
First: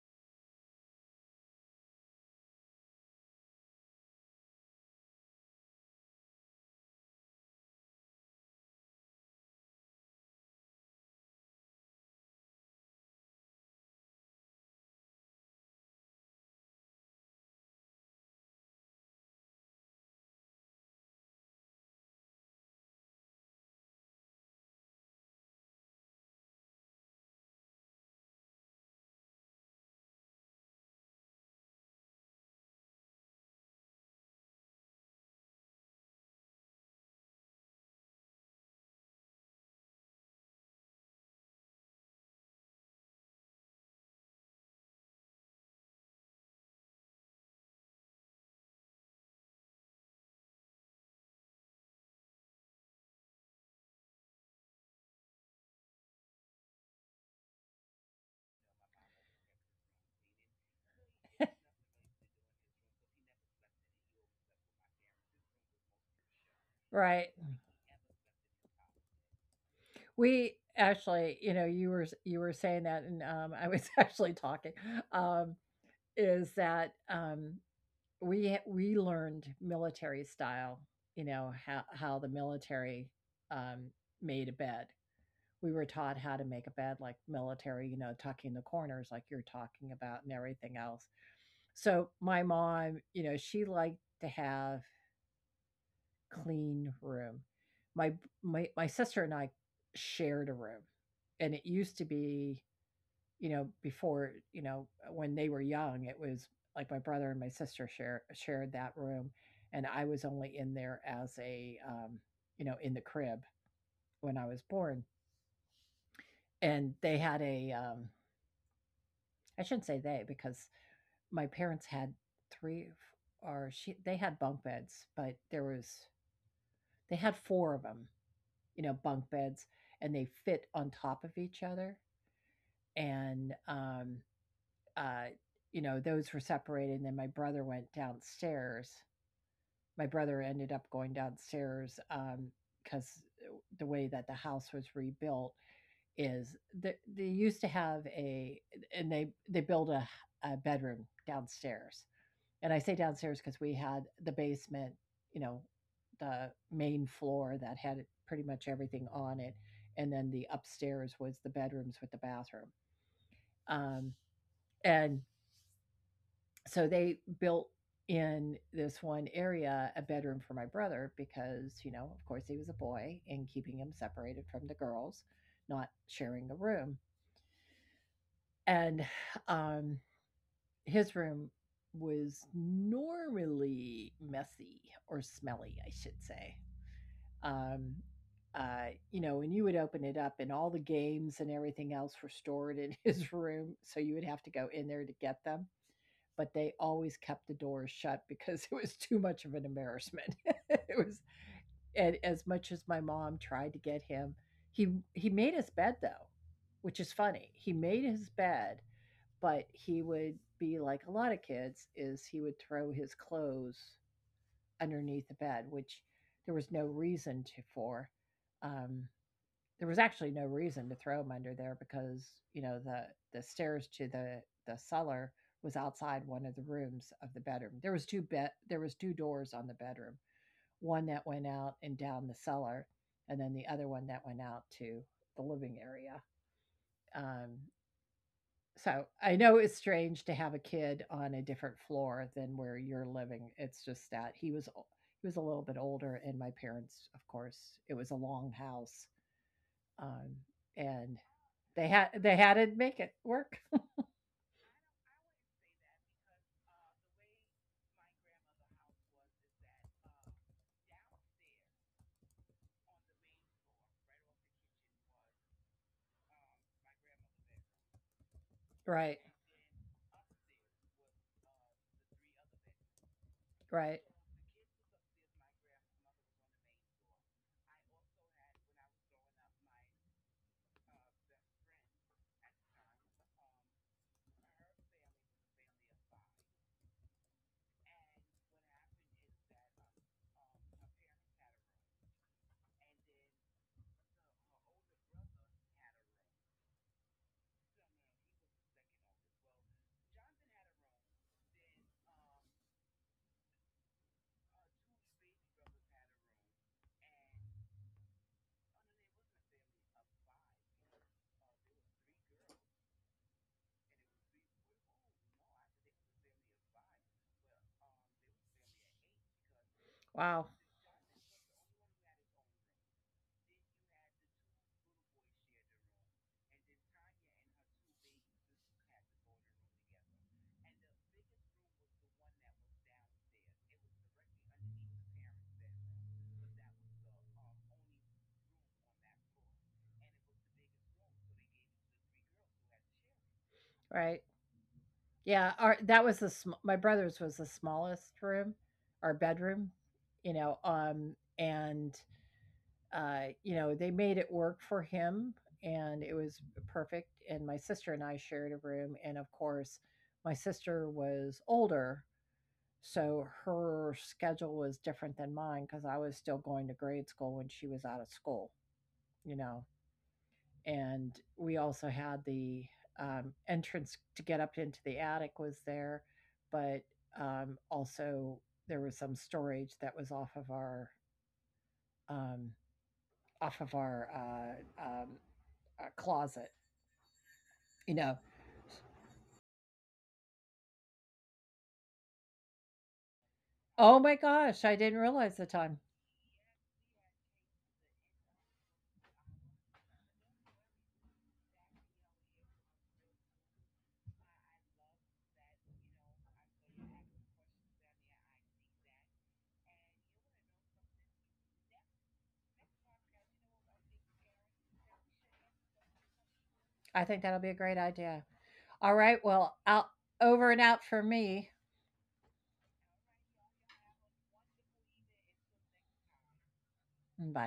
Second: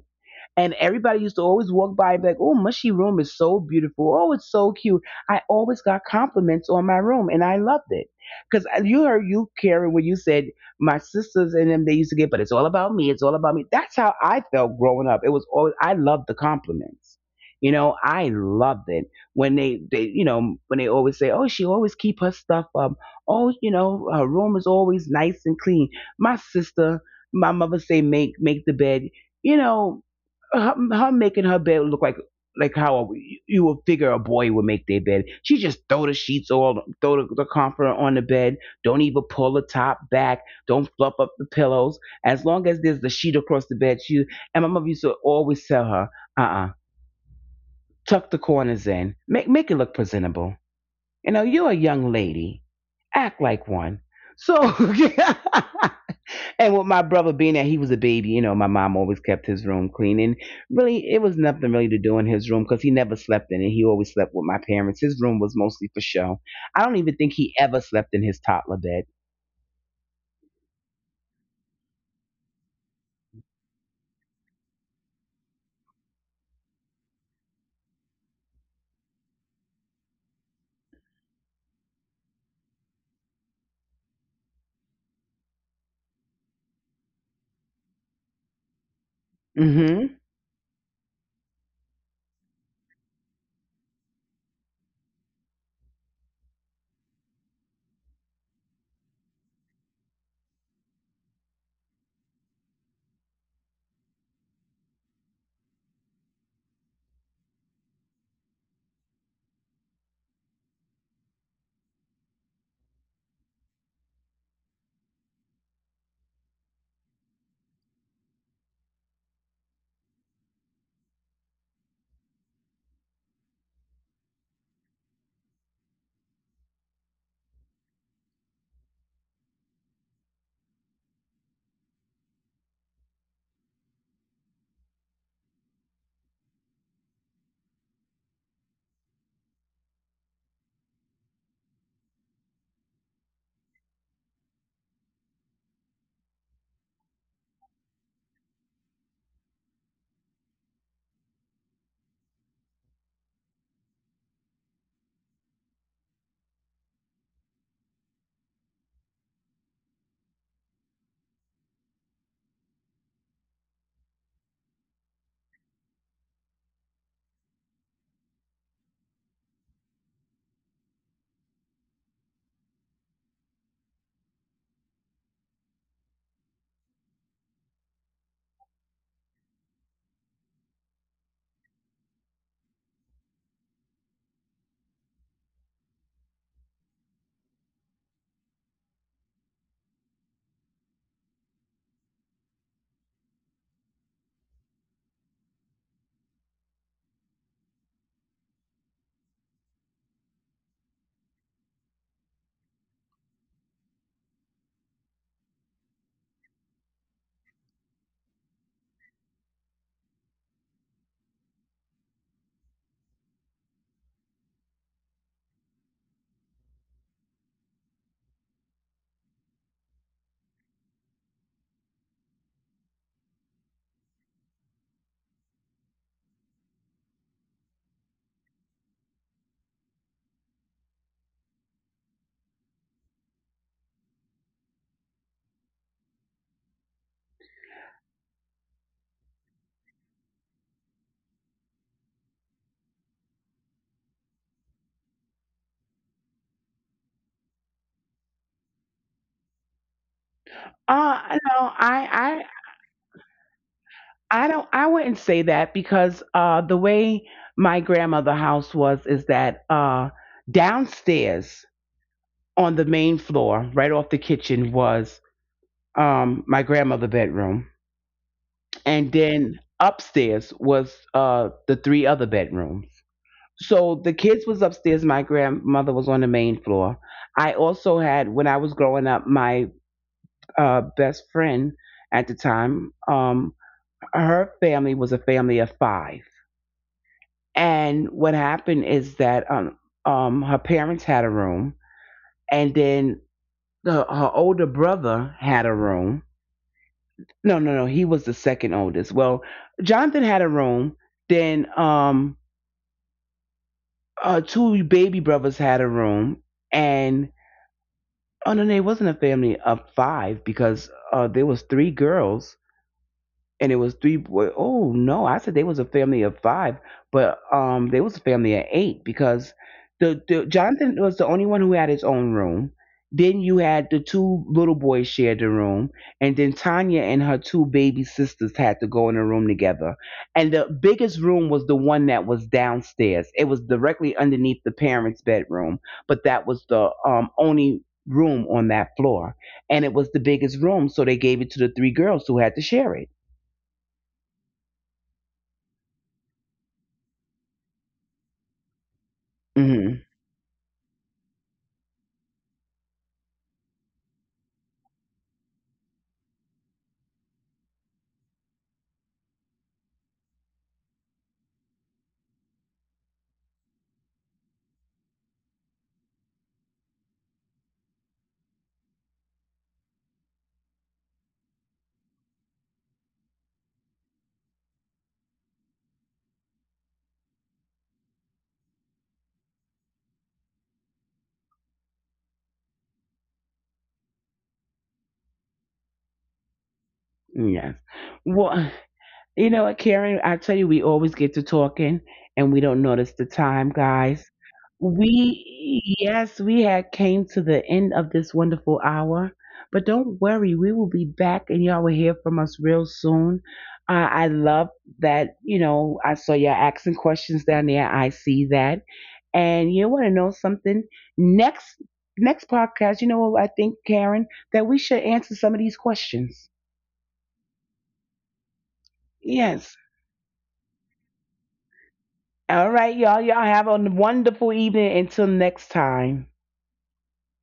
[SPEAKER 1] And everybody used to always walk by and be like, oh, Mushy Room is so beautiful. Oh, it's so cute. I always got compliments on my room and I loved it. Because you heard you, Karen, when you said, my sisters and them, they used to get, but it's all about me. It's all about me. That's how I felt growing up. It was always, I loved the compliments. You know, I loved it when they, they, you know, when they always say, "Oh, she always keep her stuff up." Oh, you know, her room is always nice and clean. My sister, my mother say, "Make make the bed." You know, her, her making her bed look like like how a, you would figure a boy would make their bed. She just throw the sheets all throw the, the comforter on the bed. Don't even pull the top back. Don't fluff up the pillows. As long as there's the sheet across the bed, she and my mother used to always tell her, uh uh tuck the corners in, make make it look presentable. You know, you're a young lady, act like one. So and with my brother being that he was a baby, you know, my mom always kept his room clean. And really, it was nothing really to do in his room because he never slept in it. He always slept with my parents. His room was mostly for show. I don't even
[SPEAKER 2] Right.
[SPEAKER 1] think he ever slept in his toddler bed.
[SPEAKER 2] We actually, you know, you were you were saying that, and um, I was actually talking. Um, is that um, we we learned military style. You know how how the military um, made a bed, we were taught how to make a bed like military, you know, tucking the corners like you're talking
[SPEAKER 1] Hmm.
[SPEAKER 2] about and everything else. So my mom, you know, she liked to have clean room. My my my sister and I shared a room. And it used to be, you know, before, you know, when they were young, it was like my brother and my sister share shared that room, and I was only in there as a um, you know, in the crib when I was born. And they had a um I shouldn't say they, because my parents had three, or she they had bunk beds, but there was they had four of them, you know, bunk beds, and they fit on top of each other. And, um, uh, you know, those were separated, and then my brother went downstairs. My brother ended up going downstairs, um, because the way that the house was rebuilt is that they used to have a, and they they built a a bedroom downstairs, and I say downstairs because we had the basement, you know, the main floor that had pretty much everything on it, and then the upstairs was the bedrooms with the bathroom. Um, and so they built in this one area a bedroom for my brother, because, you know, of course he was a boy, and keeping him separated from the girls, not sharing a room. And um, his room was normally messy, or smelly, I should say. Um, uh, you know, and you would open it up, and all the games and everything else were stored in his room. So you would have to go in there to get them. But they always kept the doors shut, because it was too much of an embarrassment. It was, and as much as my mom tried to get him, he he made his bed though, which is funny. He made his bed, but he would be like a lot of kids is he would throw his clothes underneath the bed, which there was no reason to for. Um, there was actually no reason to throw them under there, because you know the the stairs to the the cellar was outside one of the rooms of the bedroom. There was two bed, there was two doors on the bedroom, one that went out and down the cellar, and then the other one that went out to the living area. Um, so, I know it's strange to have a kid on a different floor than where you're living. It's just that he was o he was a little bit older, and my parents, of course, it was a long house, um, and
[SPEAKER 1] Uh, no,
[SPEAKER 2] they had
[SPEAKER 1] I,
[SPEAKER 2] they had to make it work.
[SPEAKER 1] I, I don't. I wouldn't say that because uh, the way my grandmother house was is that uh, downstairs on the main floor, right off the kitchen, was um, my grandmother bedroom, and
[SPEAKER 2] Right,
[SPEAKER 1] then upstairs was uh, the three other bedrooms. So the
[SPEAKER 2] right.
[SPEAKER 1] kids was upstairs. My grandmother was on the main floor. I also had, when I was growing up, my uh, best friend at the time. Um, her family was a family of five, and what happened is that um, um, her parents had a room, and then the, her older brother had a room. No, no, no. He was the second oldest. Well, Jonathan had a room. Then um, uh, two baby brothers had a room, and oh no, no, it wasn't a family of five because uh, there was three girls. And it was three boy. Oh no, I said they was a family of five, but um, they was a family of eight because the, the
[SPEAKER 2] Wow,
[SPEAKER 1] Jonathan was the only one who had his own room. Then you had the two little boys shared the room, and then Tanya and her two baby sisters had to go in a room together. And the biggest room was the one that was downstairs. It was directly underneath the parents' bedroom, but that was the um only room on that floor, and it was the biggest room, so they gave it to the three girls who had to share it.
[SPEAKER 2] right. Yeah, our that was the sm, my brother's was the smallest room, our bedroom,
[SPEAKER 1] Mhm.
[SPEAKER 2] you know, um, and Uh, you know, they made it work for him, and it was perfect. And my sister and I shared a room. And of course, my sister was older. So her schedule was different than mine, because I was still going to grade school when she was out of school, you know. And we also had the um, entrance to get up into the attic was there, but um, also there was some storage that was off of our um, off of our uh, um, uh, closet,
[SPEAKER 1] Yes.
[SPEAKER 2] you know.
[SPEAKER 1] Well, you know what, Karen? I tell you, we always get to talking and we don't notice the time,
[SPEAKER 2] Oh my
[SPEAKER 1] guys.
[SPEAKER 2] gosh, I didn't realize the time.
[SPEAKER 1] We, yes, we had came to the end of this wonderful hour, but don't worry, we will be back and y'all will hear from us real soon. Uh, I love that, you know, I saw y'all asking questions down there. I see that. And you want to know something? Next, next podcast, you know what I think, Karen, that we should answer some of these questions.
[SPEAKER 2] I think that'll be a great idea. All right, well,
[SPEAKER 1] Yes.
[SPEAKER 2] out over and out for me.
[SPEAKER 1] All right, y'all. Y'all have a wonderful evening until next time.
[SPEAKER 2] Bye.